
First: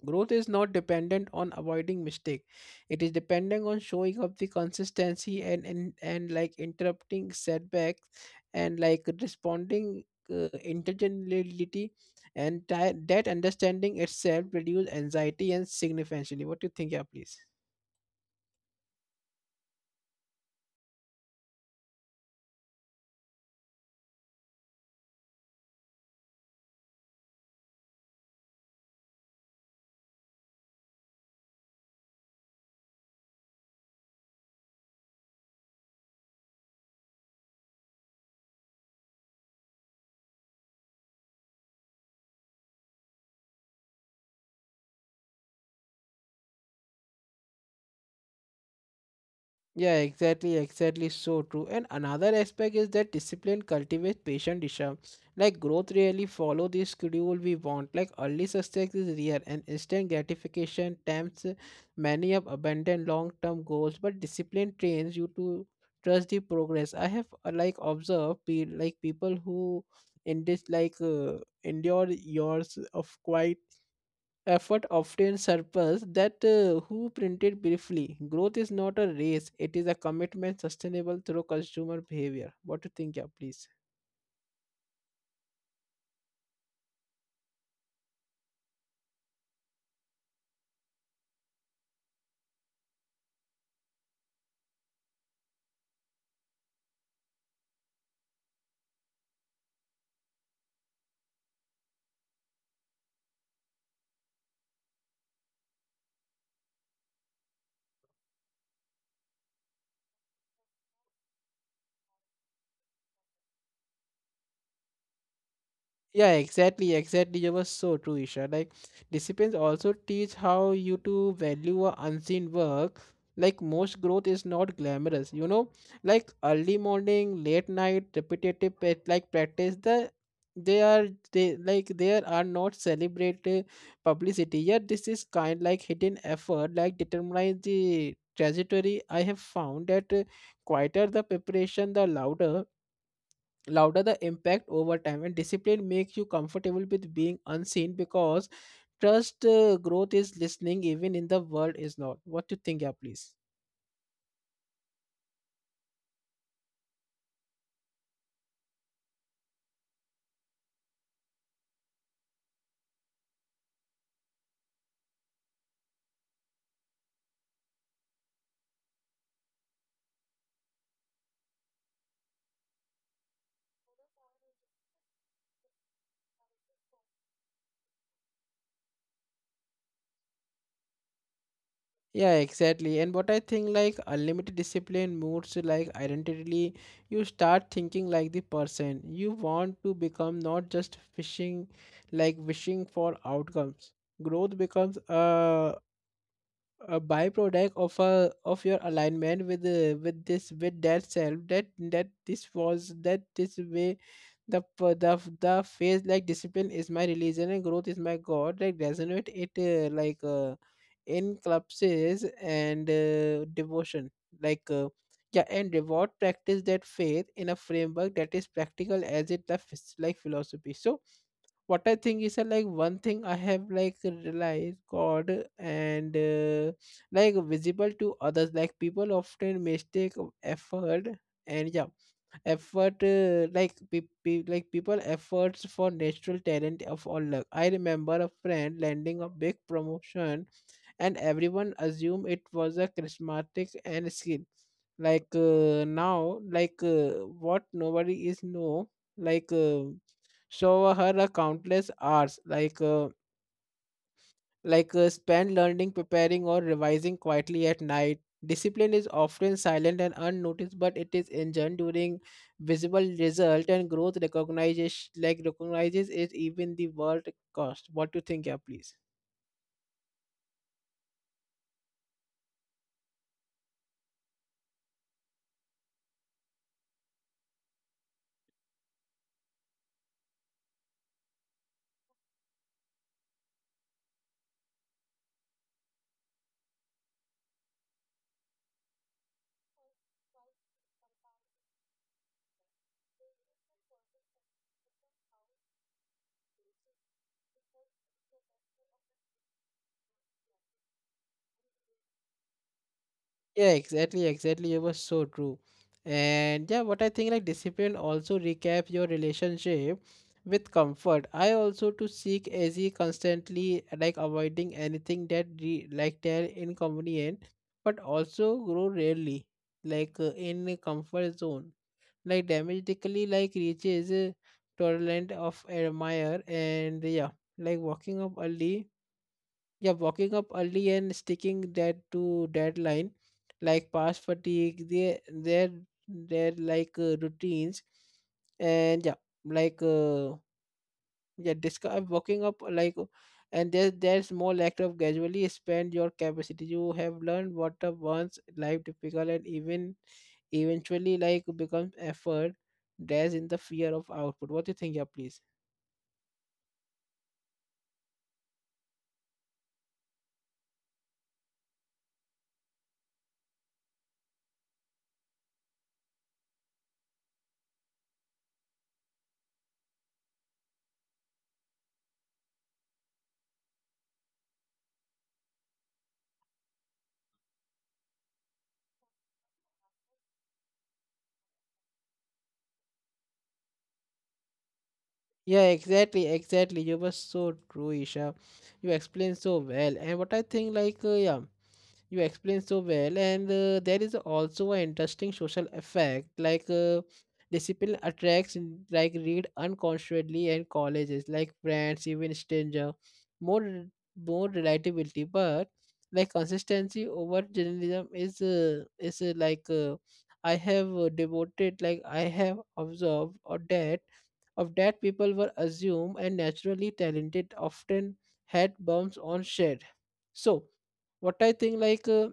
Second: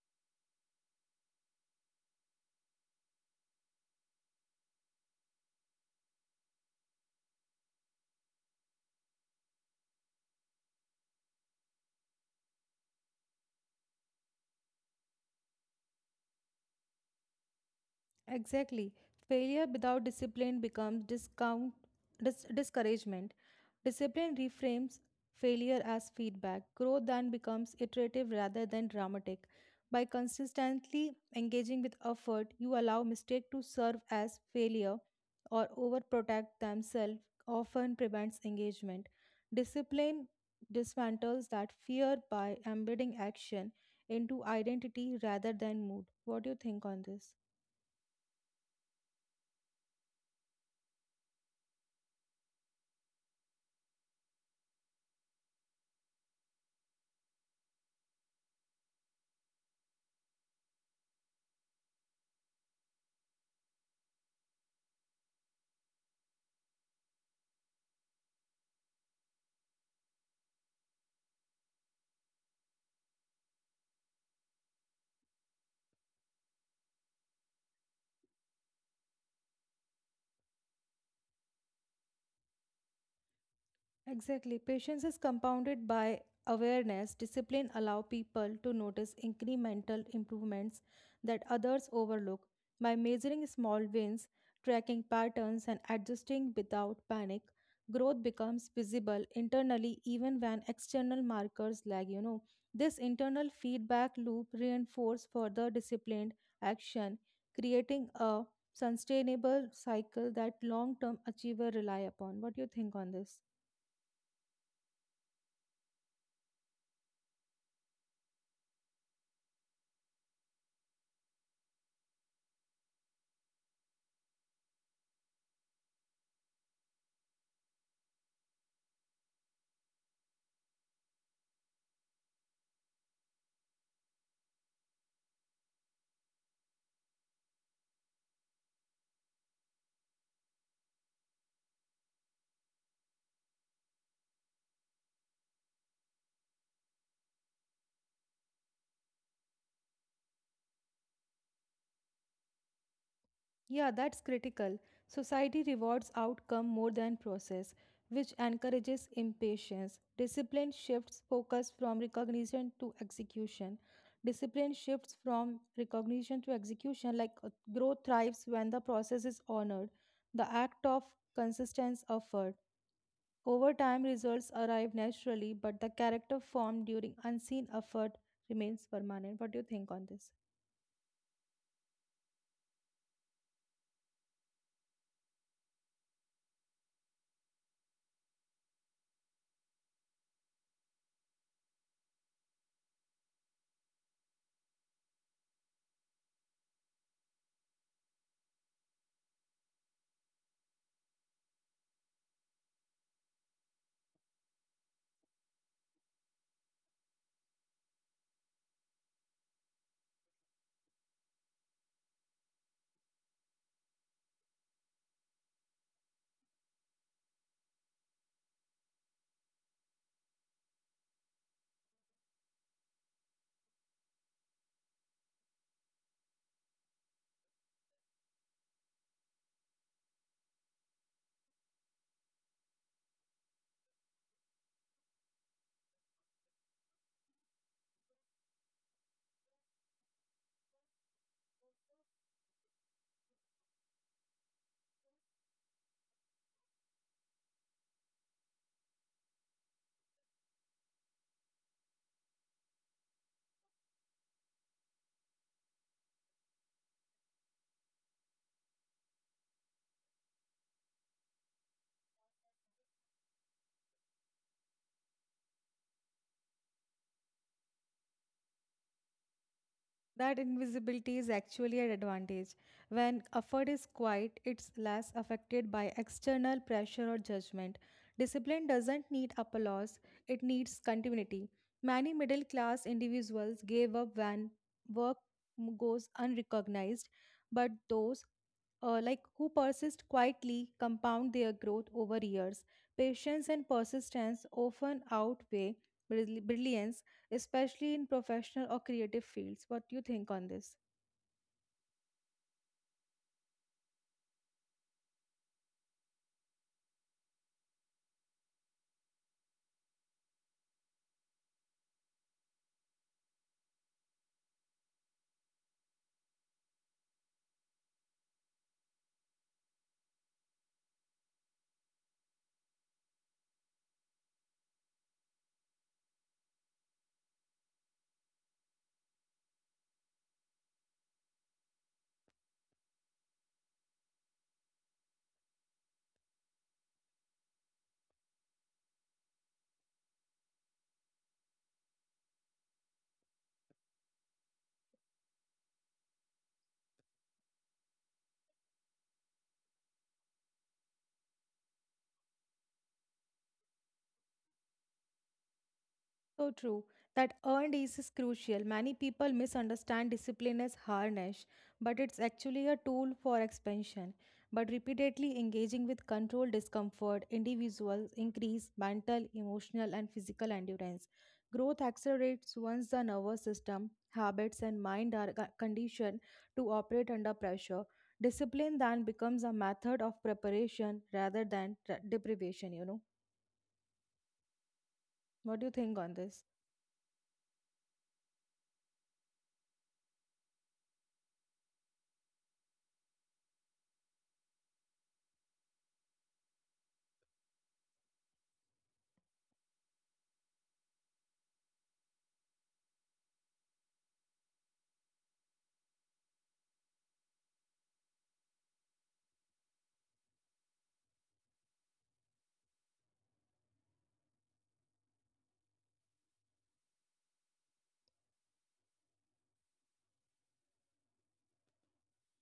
Speaker 1: Growth is not dependent on avoiding mistake. It is dependent on showing up the consistency and and, and like interrupting setbacks and like responding uh, intelligently and ti- that understanding itself reduce anxiety and significantly. What do you think, yeah, please?
Speaker 2: Exactly. Failure without discipline becomes discount, dis- discouragement. Discipline reframes failure as feedback. Growth then becomes iterative rather than dramatic. By consistently engaging with effort, you allow mistake to serve as failure or overprotect themselves often prevents engagement. Discipline dismantles that fear by embedding action into identity rather than mood. What do you think on this?
Speaker 1: Yeah, exactly, exactly, so true. And another aspect is that discipline cultivates patient Disha. Like growth really follow the schedule we want. Like early success is rare and instant gratification tempts many of abandoned long-term goals. But discipline trains you to trust the progress. I have uh, like observed pe like people who in this like uh, endure years of quiet effort often surpasses that uh, who printed briefly. Growth is not a race, it is a commitment sustainable through consumer behavior. What do you think, yeah, please?
Speaker 2: Exactly. Patience is compounded by awareness. Discipline allow people to notice incremental improvements that others overlook. By measuring small wins, tracking patterns, and adjusting without panic, growth becomes visible internally even when external markers lag. You know, this internal feedback loop reinforces further disciplined action, creating a sustainable cycle that long-term achievers rely upon. What do you think on this?
Speaker 1: Yeah, exactly, exactly. You were so true, Isha. Like, disciplines also teach how you to value a unseen work. Like, most growth is not glamorous, you know. Like early morning, late night, repetitive pa- like practice. The they are they like there are not celebrated publicity. Yet this is kind like hidden effort. Like determines the trajectory. I have found that uh, quieter the preparation, the louder louder the impact over time, and discipline makes you comfortable with being unseen because trust uh, growth is listening even in the world is not what you think. Yeah, please.
Speaker 2: Yeah, that's critical. Society rewards outcome more than process, which encourages impatience. Discipline shifts focus from recognition to execution. Discipline shifts from recognition to execution, like uh, growth thrives when the process is honored. The act of consistent effort. Over time, results arrive naturally, but the character formed during unseen effort remains permanent. What do you think on this?
Speaker 1: Yeah, exactly. And what I think, like, unlimited discipline moods like identity. You start thinking like the person you want to become, not just fishing like wishing for outcomes. Growth becomes a a byproduct of a of your alignment with the with this with that self that that this was that this way the p- the the phase like discipline is my religion and growth is my god like resonate it uh, like uh, encompasses and uh, devotion like uh, yeah and reward practice that faith in a framework that is practical as it the phys- like philosophy. So what I think is that, like, one thing I have like realized God and uh, like visible to others, like people often mistake of effort. And yeah, effort uh, like pe- pe- like people efforts for natural talent of all luck. I remember a friend landing a big promotion and everyone assumed it was a charismatic and skill. Like uh, now like uh, what nobody is know, like uh, show her a countless hours like uh, like uh, spend learning, preparing or revising quietly at night. Discipline is often silent and unnoticed, but it is enjoyed during visible result, and growth recognizes like recognizes it even the world cost. What do you think, yeah, please?
Speaker 2: That invisibility is actually an advantage. When effort is quiet, it's less affected by external pressure or judgment. Discipline doesn't need applause, it needs continuity. Many middle class individuals gave up when work m- goes unrecognized, but those uh, like who persist quietly compound their growth over years. Patience and persistence often outweigh brill- brilliance, especially in professional or creative fields. What do you think on this?
Speaker 1: Yeah, exactly, exactly. It was so true. And yeah, what I think, like, discipline also recap your relationship with comfort. I also to seek easy constantly, like avoiding anything that re- like that inconvenient, but also grow rarely like uh, in a comfort zone. Like dramatically like reaches a tolerant of admire. And yeah, like walking up early, yeah, walking up early and sticking that to deadline like past fatigue, they they're they're like uh, routines. And yeah, like uh, yeah describe walking up like uh, and there there's small act of gradually spend your capacity. You have learned what the once life difficult and even eventually like becomes effort. There's in the fear of output. What do you think, yeah, please?
Speaker 2: So true. That earned ease is crucial. Many people misunderstand discipline as harness, but it's actually a tool for expansion. But repeatedly engaging with controlled discomfort, individuals increase mental, emotional, and physical endurance. Growth accelerates once the nervous system, habits, and mind are co- conditioned to operate under pressure. Discipline then becomes a method of preparation rather than tra- deprivation, you know. What do you
Speaker 1: Yeah,
Speaker 2: think on
Speaker 1: exactly,
Speaker 2: this?
Speaker 1: exactly. You were so true, Isha. You explained so well. And what I think, like, uh, yeah you explained so well. And uh, there is also an interesting social effect, like uh, discipline attracts n- like read unconsciously and colleges like friends even stranger more re- more relatability. But like consistency over journalism is uh, is uh, like uh, I have uh, devoted like I have observed or that of that people were assumed and naturally talented often had bumps on shed. So what I think, like, uh,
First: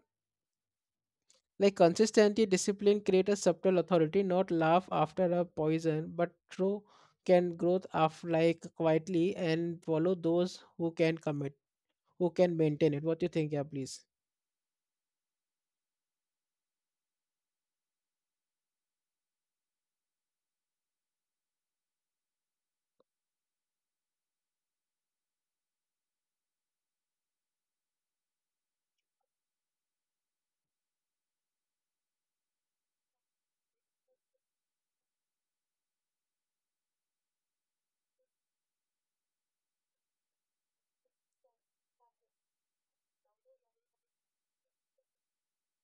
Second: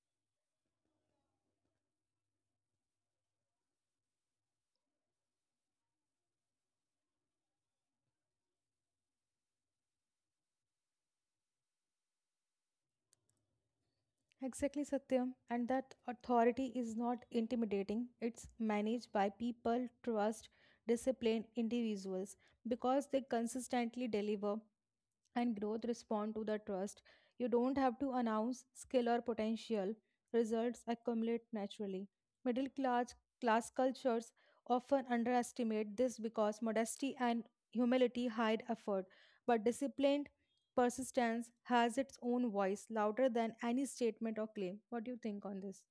Speaker 1: like consistency discipline create a subtle authority, not laugh after a poison, but true can growth of like quietly and follow those who can commit, who can maintain it. What you think, yeah, please?
Speaker 2: Exactly, Satyam. And that authority is not intimidating. It's managed by people, trust, disciplined individuals because they consistently deliver and growth respond to the trust. You don't have to announce skill or potential. Results accumulate naturally. Middle class class cultures often underestimate this because modesty and humility hide effort, but disciplined persistence has its own voice louder than any statement or claim. What do you think on this?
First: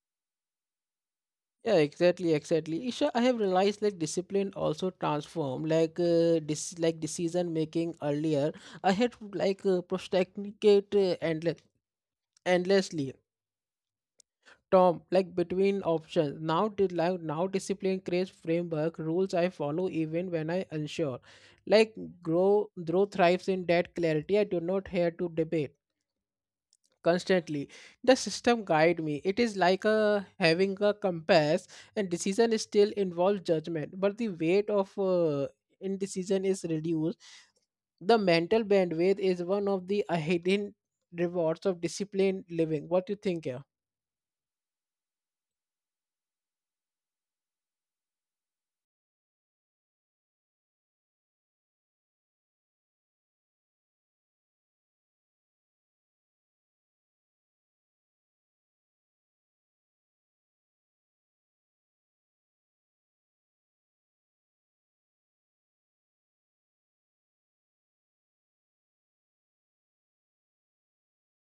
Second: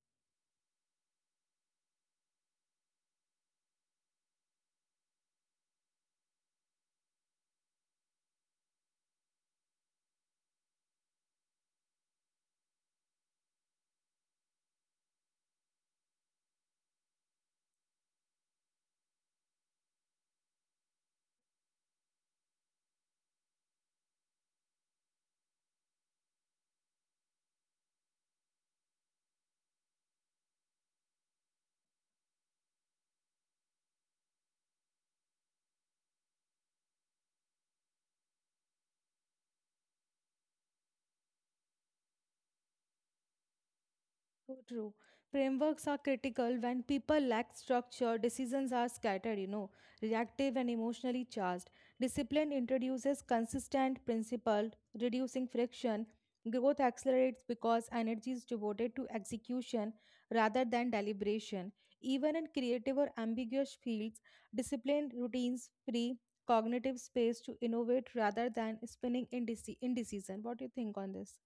Speaker 1: Yeah, exactly, exactly. Isha, I have realized, like, discipline also transform like uh, dis- like decision making. Earlier, I had to like uh, procrastinate uh, endless endlessly Tom, like between options. Now, did like now discipline creates framework rules I follow even when I unsure. Like grow, grow thrives in that clarity. I do not have to debate constantly. The system guide me. It is like a having a compass, and decision still involves judgment, but the weight of uh, indecision is reduced. The mental bandwidth is one of the hidden rewards of disciplined living. What do you think? Yeah.
Speaker 2: So true. Frameworks are critical when people lack structure, decisions are scattered, you know, reactive and emotionally charged. Discipline introduces consistent principle, reducing friction. Growth accelerates because energy is devoted to execution rather than deliberation. Even in creative or ambiguous fields, disciplined routines free cognitive space to innovate rather than spinning in indeci- indecision. What do you think on this?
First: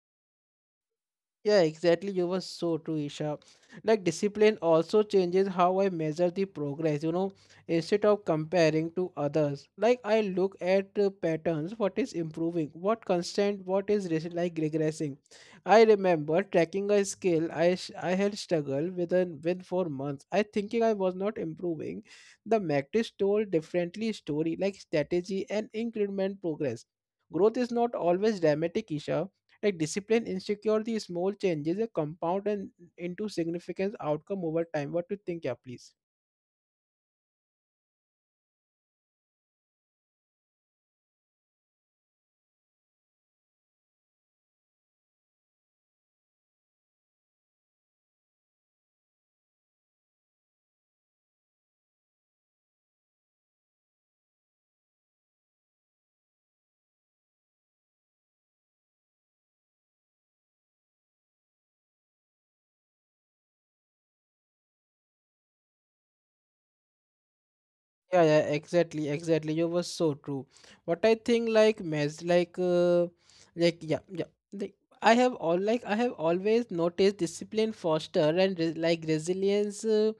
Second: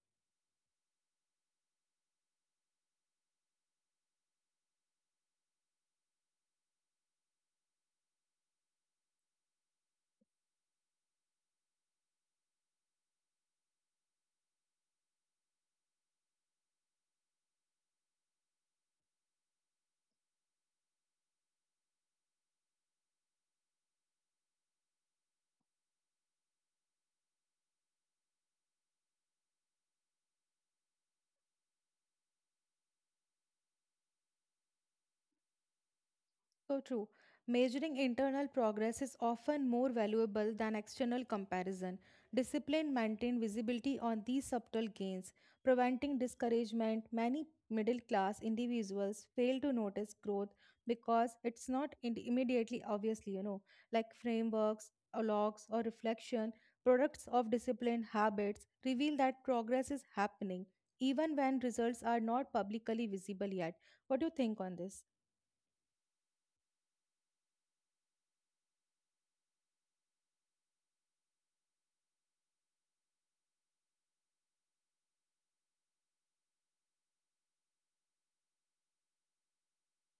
Speaker 1: Yeah, exactly. You were so true, Isha. Like discipline also changes how I measure the progress, you know, instead of comparing to others. Like I look at uh, patterns, what is improving, what constant, what is res- like regressing. I remember tracking a skill I sh- I had struggled with and with for months. I thinking I was not improving. The practice told differently story like strategy and increment progress. Growth is not always dramatic, Isha, like discipline insecure, small changes, they compound and into significant outcome over time. What do you think, yeah, please?
Speaker 2: So true. Measuring internal progress is often more valuable than external comparison. Discipline maintains visibility on these subtle gains, preventing discouragement. Many middle class individuals fail to notice growth because it's not in- immediately obviously, you know, like frameworks or logs or reflection, products of disciplined habits reveal that progress is happening, even when results are not publicly visible yet. What do you think on this?
Speaker 1: Yeah, yeah, exactly, exactly. You were so true. What I think, like, mes, like, uh, like, yeah, yeah. Like, I have all, like, I have always noticed discipline foster and re like resilience uh,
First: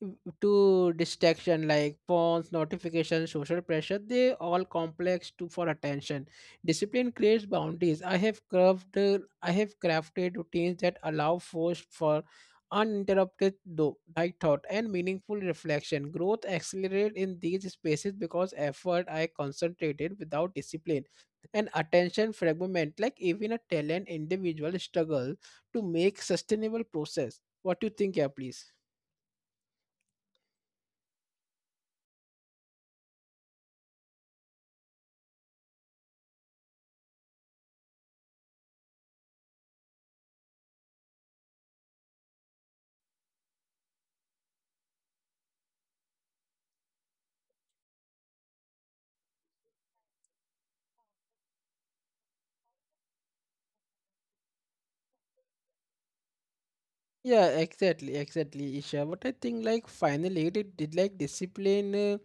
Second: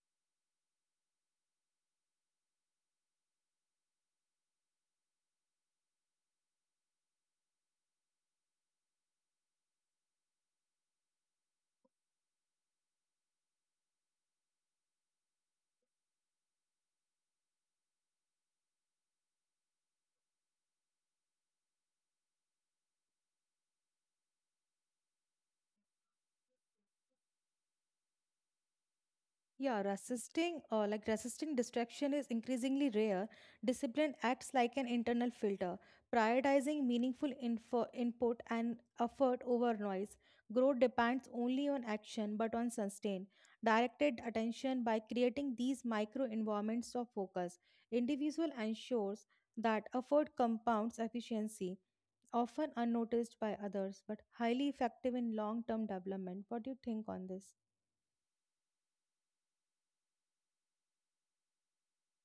Speaker 1: w- to distraction, like phones, notifications, social pressure. They all complex to for attention. Discipline creates boundaries. I have crafted, I have crafted routines that allow force for uninterrupted though light thought and meaningful reflection. Growth accelerated in these spaces because effort I concentrated without discipline and attention fragment, like even a talent individual struggle to make sustainable process. What do you think, yeah, please?
Speaker 2: Yeah, resisting uh, like resisting distraction is increasingly rare. Discipline acts like an internal filter, prioritizing meaningful info, input and effort over noise. Growth depends only on action but on sustain directed attention by creating these micro environments of focus. Individual ensures that effort compounds efficiency, often unnoticed by others but highly effective in long-term development. What do you think on this?
Speaker 1: Yeah, exactly, exactly, Isha. But I think, like, finally it did like discipline, uh,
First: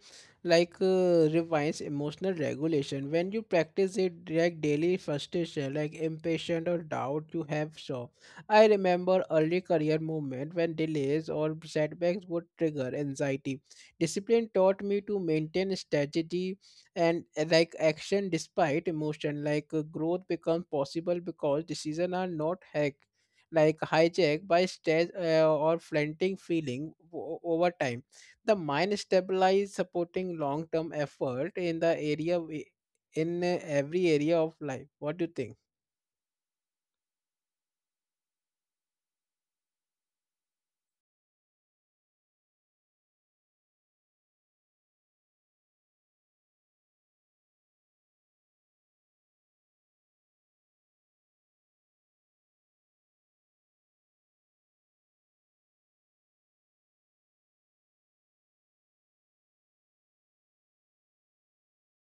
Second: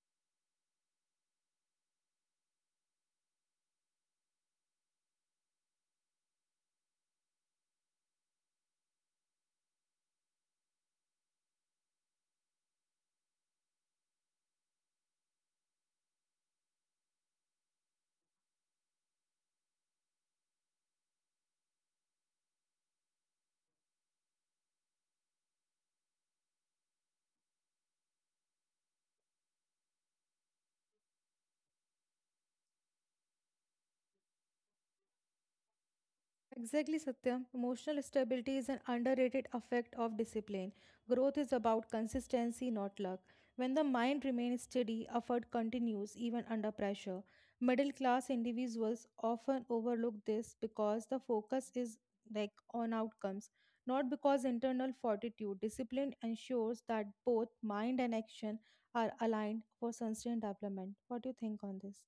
Speaker 1: like uh, revives emotional regulation. When you practice it, like daily frustration, like impatient or doubt you have shown. I remember early career movement when delays or setbacks would trigger anxiety. Discipline taught me to maintain strategy and uh, like action despite emotion. Like uh, growth becomes possible because decisions are not hack like hijacked by stage uh, or flaunting feeling o- over time. The mind stabilizes, supporting long-term effort in the area we- in uh, every area of life. What do you think?
Speaker 2: Exactly, Satyam. Emotional stability is an underrated effect of discipline. Growth is about consistency, not luck. When the mind remains steady, effort continues even under pressure. Middle class individuals often overlook this because the focus is like on outcomes, not because internal fortitude. Discipline ensures that both mind and action are aligned for sustained development. What do you think on this?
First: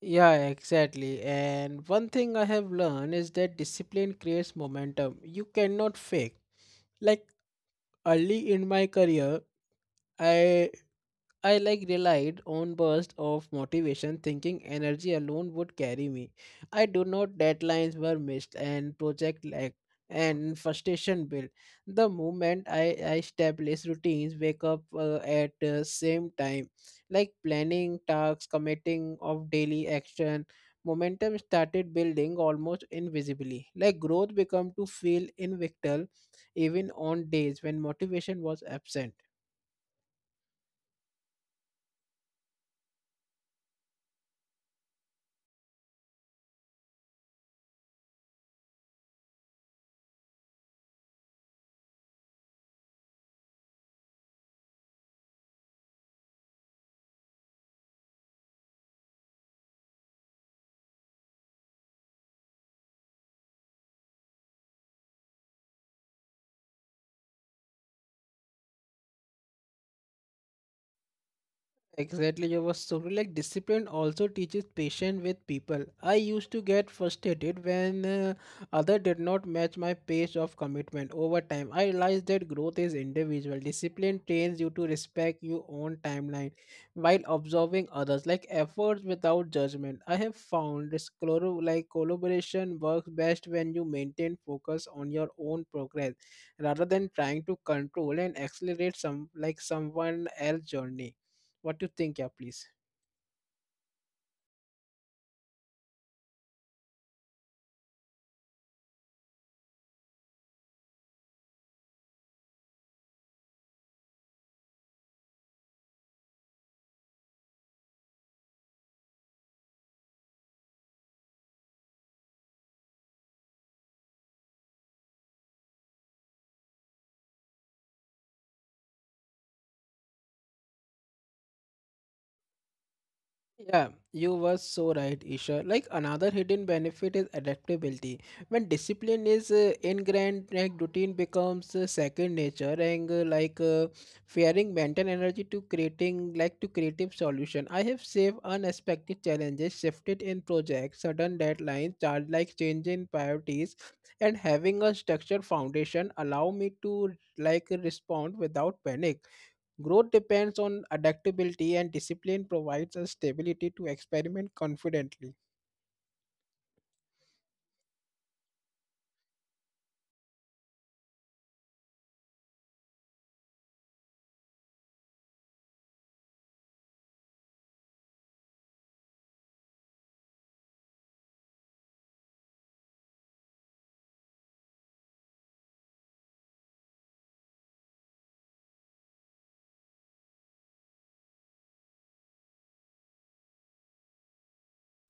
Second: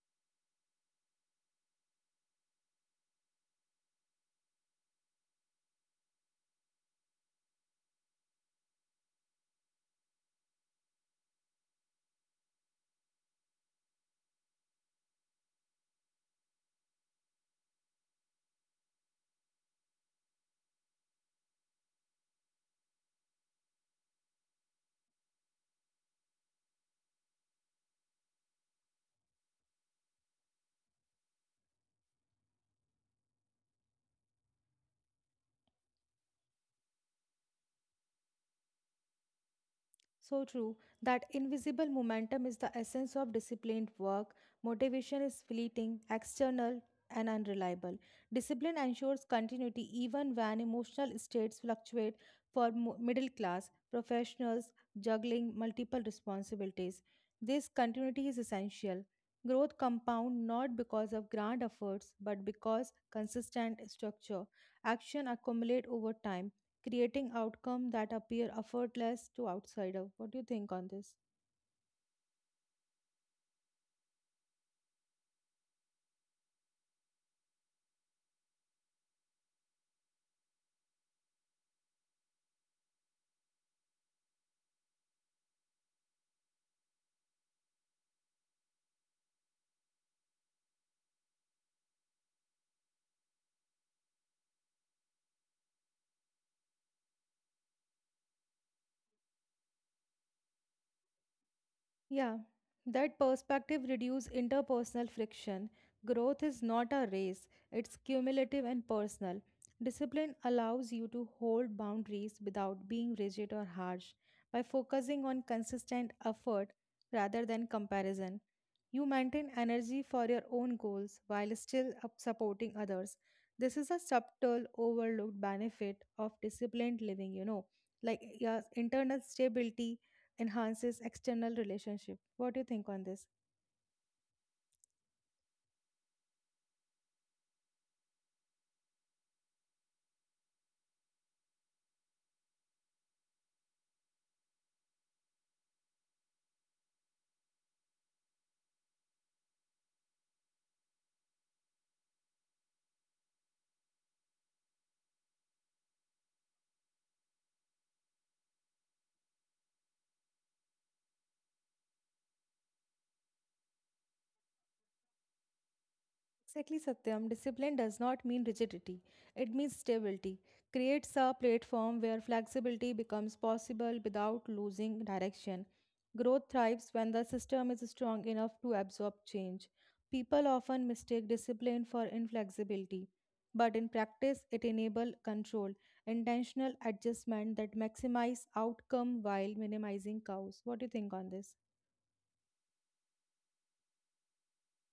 Speaker 1: Yeah, exactly. And one thing I have learned is that discipline creates momentum. You cannot fake. Like early in my career, I I like relied on bursts of motivation, thinking energy alone would carry me. I do not deadlines were missed and project lagged and frustration built. The moment I, I established routines, wake up uh, at the same time, like planning tasks, committing of daily action, momentum started building almost invisibly. Like growth become to feel invictable even on days when motivation was absent.
Speaker 2: So true. That invisible momentum is the essence of disciplined work. Motivation is fleeting, external, and unreliable. Discipline ensures continuity even when emotional states fluctuate for mo- middle class professionals juggling multiple responsibilities. This continuity is essential. Growth compound not because of grand efforts but because consistent structure. Action accumulate over time creating outcome that appear effortless to outsider. What do you think on this?
Speaker 1: Exactly, you were so right. Like discipline also teaches patience with people. I used to get frustrated when uh, other did not match my pace of commitment over time. I realized that growth is individual. Discipline trains you to respect your own timeline while observing others, like efforts without judgment. I have found this colo- like collaboration works best when you maintain focus on your own progress rather than trying to control and accelerate some like someone else's journey. What do you think, yeah,
Speaker 2: Yeah,
Speaker 1: please?
Speaker 2: that perspective reduces interpersonal friction. Growth is not a race, it's cumulative and personal. Discipline allows you to hold boundaries without being rigid or harsh. By focusing on consistent effort rather than comparison, you maintain energy for your own goals while still up- supporting others. This is a subtle, overlooked benefit of disciplined living, you know, like yeah, internal stability enhances external relationship. What do you think on this?
Speaker 1: Yeah, you were so right, Isha. Like another hidden benefit is adaptability. When discipline is uh, ingrained, like routine becomes uh, second nature, and uh, like uh, fearing mental energy to creating like to creative solution. I have saved unexpected challenges, shifted in projects, sudden deadlines, charge like changing priorities, and having a structured foundation allow me to like respond without panic. Growth depends on adaptability, and discipline provides us stability to experiment confidently.
Speaker 2: Exactly, Satyam. Discipline does not mean rigidity. It means stability. Creates a platform where flexibility becomes possible without losing direction. Growth thrives when the system is strong enough to absorb change. People often mistake discipline for inflexibility, but in practice, it enables control, intentional adjustment that maximize outcome while minimizing chaos. What do you think on this?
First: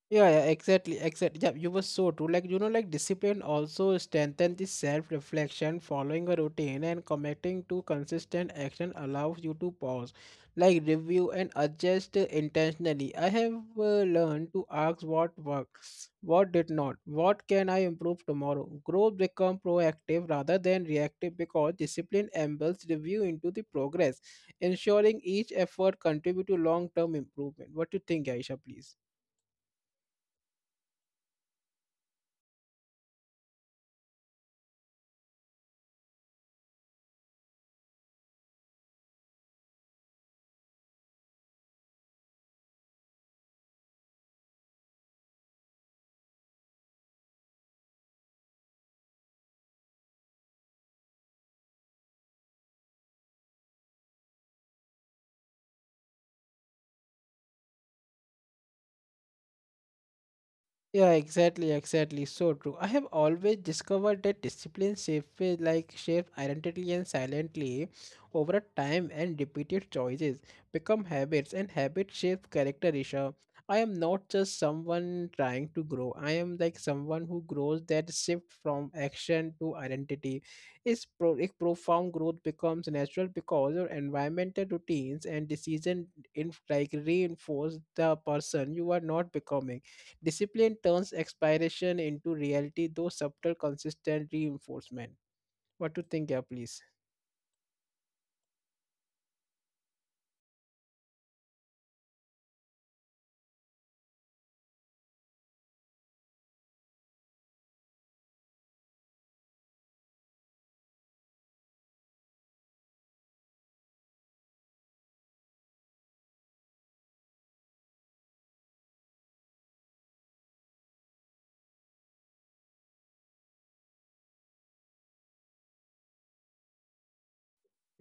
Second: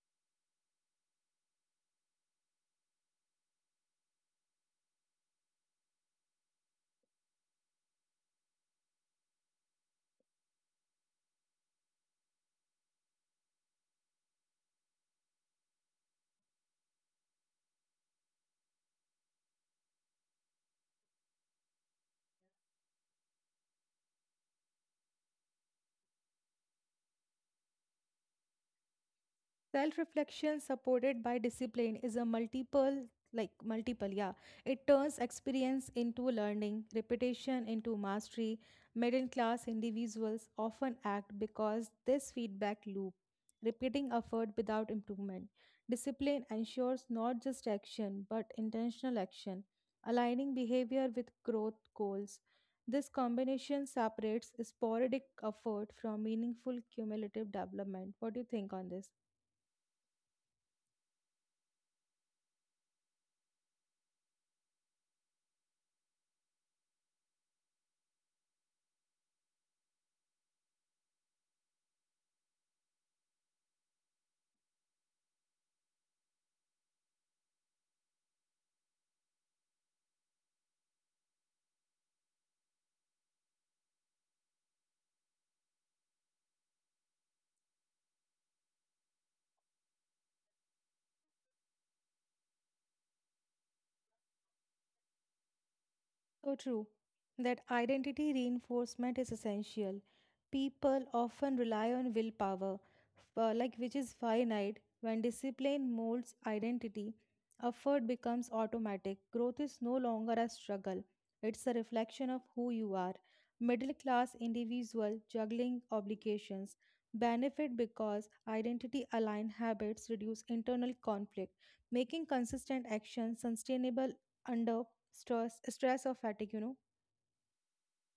Speaker 1: Yeah, yeah, exactly, exactly. Yeah, you were so true. Like, you know, like discipline also strengthens the self-reflection, following a routine and committing to consistent action allows you to pause, like review and adjust uh, intentionally. I have uh, learned to ask what works, what did not, what can I improve tomorrow. Growth become proactive rather than reactive because discipline embeds review into the progress, ensuring each effort contribute to long-term improvement. What do you think, Aisha, please?
Speaker 2: Self reflection supported by discipline is a multiple, like multiple, yeah. It turns experience into learning, repetition into mastery. Middle class individuals often act because this feedback loop, repeating effort without improvement. Discipline ensures not just action but intentional action, aligning behavior with growth goals. This combination separates sporadic effort from meaningful cumulative development. What do you think on this?
Speaker 1: Yeah, exactly, exactly. So true. I have always discovered that discipline shapes it like shapes identity and silently over a time and repeated choices become habits and habit shapes character, Isha. I am not just someone trying to grow. I am like someone who grows that shift from action to identity. Is pro- a profound growth becomes natural because your environmental routines and decision in like reinforce the person you are not becoming. Discipline turns aspiration into reality, though subtle, consistent reinforcement. What to think,
Speaker 2: So
Speaker 1: yeah,
Speaker 2: true,
Speaker 1: please?
Speaker 2: that identity reinforcement is essential. People often rely on willpower, uh, like which is finite. When discipline molds identity, effort becomes automatic. Growth is no longer a struggle; it's a reflection of who you are. Middle-class individual juggling obligations benefit because identity-aligned habits reduce internal conflict, making consistent action sustainable under stress stress or fatigue, you know.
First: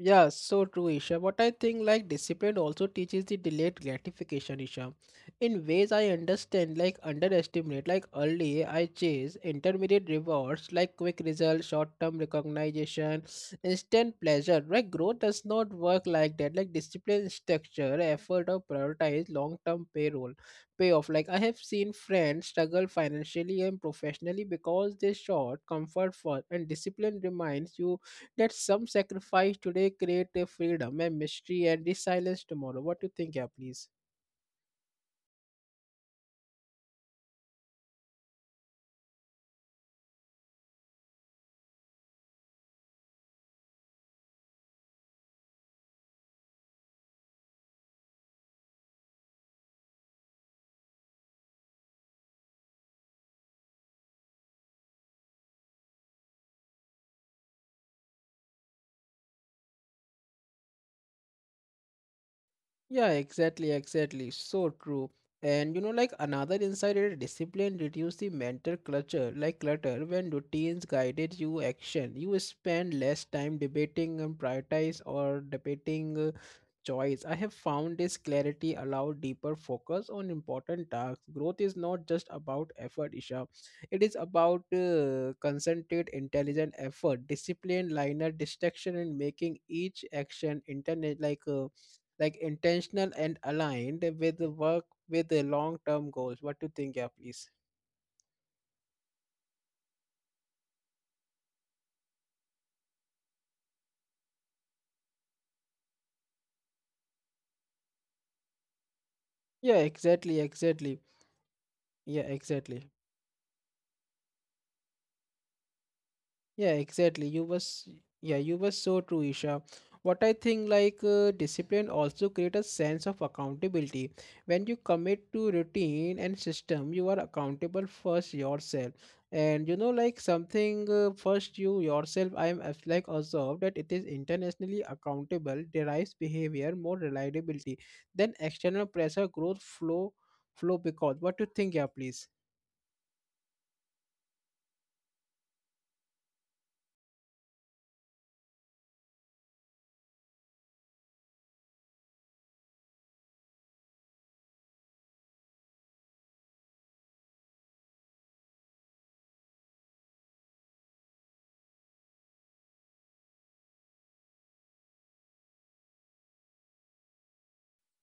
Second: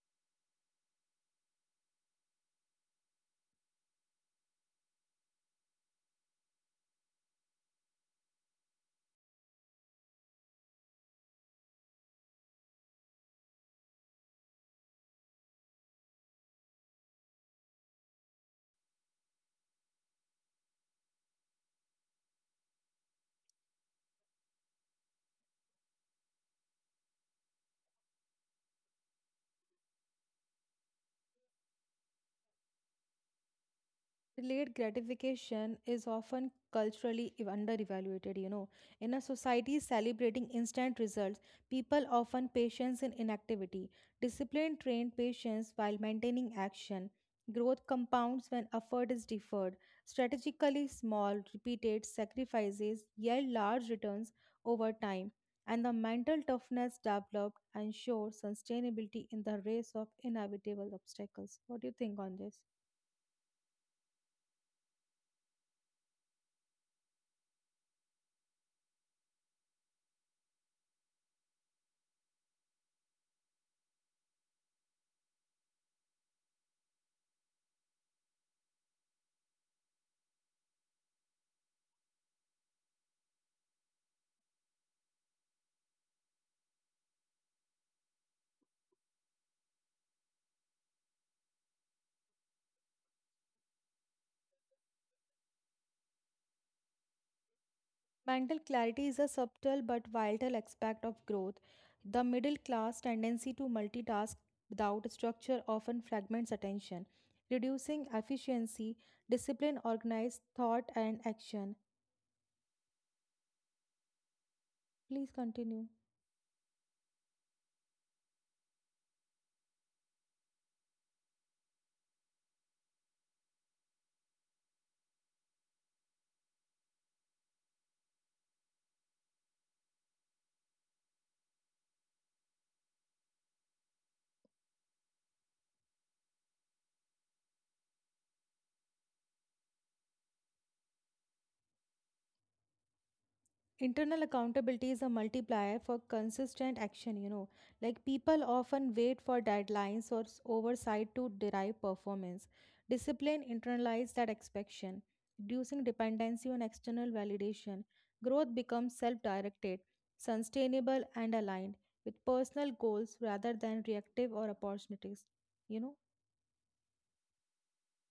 Speaker 1: Yeah, so true, Isha. But I think, like discipline also teaches the delayed gratification, Isha. In ways I understand, like underestimate, like early I chase intermediate rewards, like quick results, short-term recognition, instant pleasure. Like growth does not work like that. Like discipline, structure, effort, or prioritize long-term payroll payoff. Like I have seen friends struggle financially and professionally because they short comfort first, and discipline reminds you that some sacrifice today create a freedom a mystery and the silence tomorrow. What do you think, yeah, please?
Speaker 2: Delayed gratification is often culturally ev- underevaluated, you know. In a society celebrating instant results, people often patience in inactivity. Discipline trained patience while maintaining action. Growth compounds when effort is deferred. Strategically small, repeated sacrifices yield large returns over time, and the mental toughness developed ensures sustainability in the race of inevitable obstacles. What do you think on this?
Speaker 1: Yeah, exactly, exactly. So true. And you know, like another insight is discipline reduce the mental clutter, like clutter. When routines guided you action, you spend less time debating and prioritize or debating uh, choice. I have found this clarity allow deeper focus on important tasks. Growth is not just about effort, Isha. It is about uh, concentrated, intelligent effort, discipline, liner, distraction, and making each action internet like uh, like intentional and aligned with the work with the long term goals. What do you think, yeah, please?
Speaker 2: Mental clarity is a subtle but vital aspect of growth. The middle class tendency to multitask without structure often fragments attention, reducing efficiency, discipline,
Speaker 1: Yeah,
Speaker 2: organized
Speaker 1: exactly,
Speaker 2: thought,
Speaker 1: exactly.
Speaker 2: and action.
Speaker 1: Yeah, exactly.
Speaker 2: Please continue.
Speaker 1: Yeah, exactly. You was yeah, you were so true, Isha. What I think like uh, discipline also create a sense of accountability. When you commit to routine and system, you are accountable first yourself. And you know like something uh, first you yourself. I am as- like observed that it is internationally accountable derives behavior more reliability than external pressure growth flow flow because what do you think, yeah, please?
Speaker 2: Internal accountability is a multiplier for consistent action, you know. Like people often wait for deadlines or s- oversight to derive performance. Discipline internalizes that expectation, reducing dependency on external validation. Growth becomes self directed, sustainable, and aligned with personal goals rather than reactive or opportunities, you know.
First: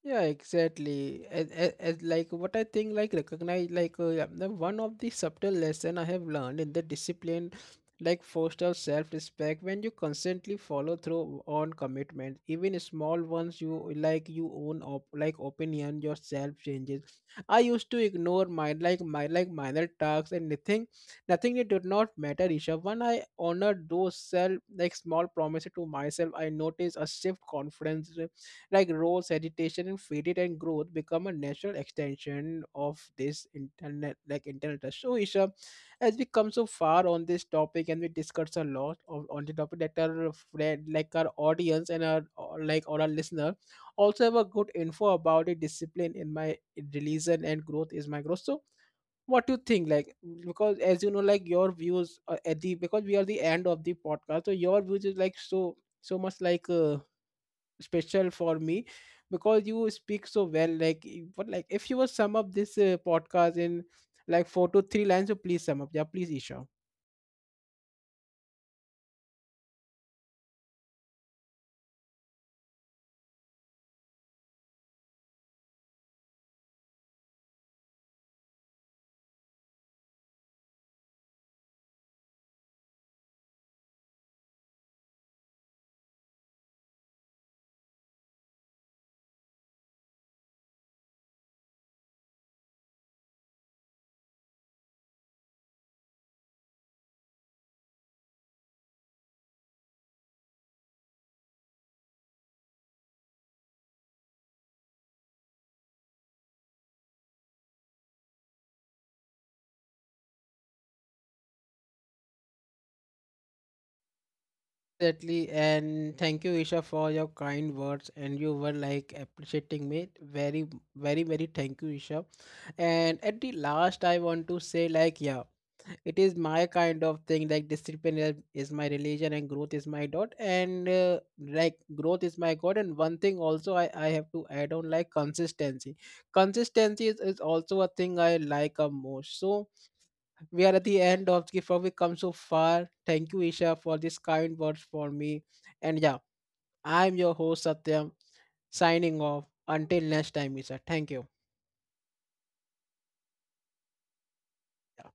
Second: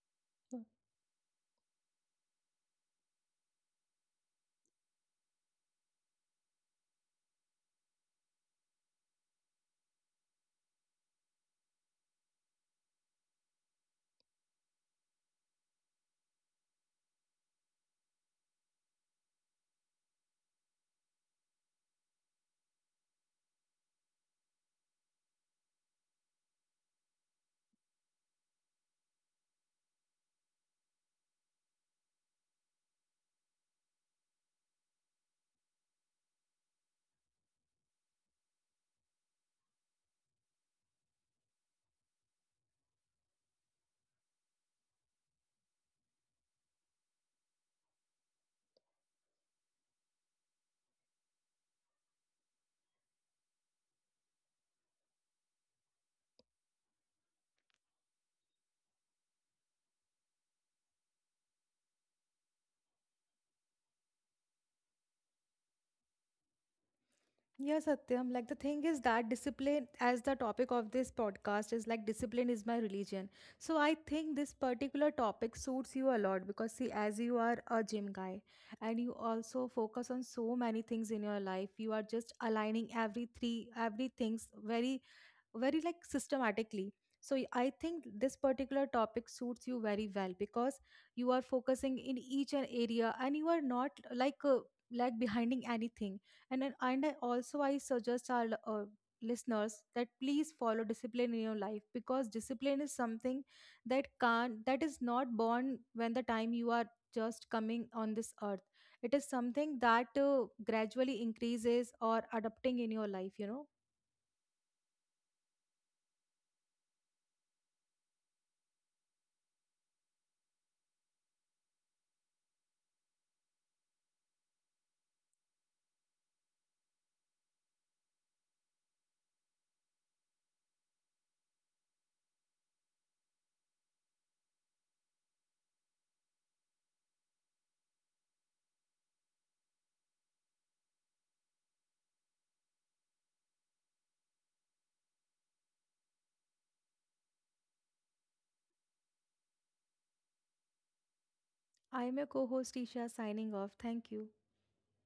Speaker 1: Yeah, exactly. As, as, as like what I think, like recognize, like uh, yeah, the one of the subtle lesson I have learned in the discipline, like foster self-respect when you constantly follow through on commitment, even small ones. You like you own op like opinion, yourself changes. I used to ignore my like my like minor tasks and nothing, nothing it did not matter. Isha, when I honored those self like small promises to myself, I noticed a shift confidence like roles, education, and faith and growth become a natural extension of this internet like internet. Touch. So Isha, as we come so far on this topic and we discuss a lot of, on the topic that our friend like our audience and our or like or our listener also have a good info about it, discipline in my religion and growth is my growth. So what do you think like because as you know like your views are at the because we are the end of the podcast, so your views is like so so much like uh, special for me because you speak so well. Like, I- what like if you will sum up this uh, podcast in like four to three lines, so please sum up. Yeah, please, Isha.
Speaker 2: Yeah, Satyam. Like the thing is that discipline, as the topic of this podcast is like discipline is my religion. So I think this particular topic suits you a lot because see, as you are a gym guy and you also focus on so many things in your life, you are just aligning every three every things very very like systematically, so I think this particular topic suits you very well because you are focusing in each an area and you are not like uh, like behinding anything and then- and I also I suggest our l- uh, listeners that please follow discipline in your life because discipline is something that can't that is not born when the time you are just coming on this earth. It is something that uh, gradually increases or adapting in your life, you know.
Speaker 1: Exactly, and thank you, Isha, for your kind words. And you were like appreciating me. Very, very, very thank you, Isha. And at the last, I want to say, like, yeah, it is my kind of thing. Like, discipline is, is my religion, and growth is my dot. And uh, like, growth is my god. And one thing also, I I have to add on, like, consistency. Consistency is, is also a thing I like a most. So we are at the end of the before we come so far. Thank you, Isha, for this kind words for me. And yeah, I'm your host Satyam, signing off. Until next time, Isha. Thank you.
Speaker 2: I'm your co host Isha signing off. Thank you.
Speaker 1: Yeah.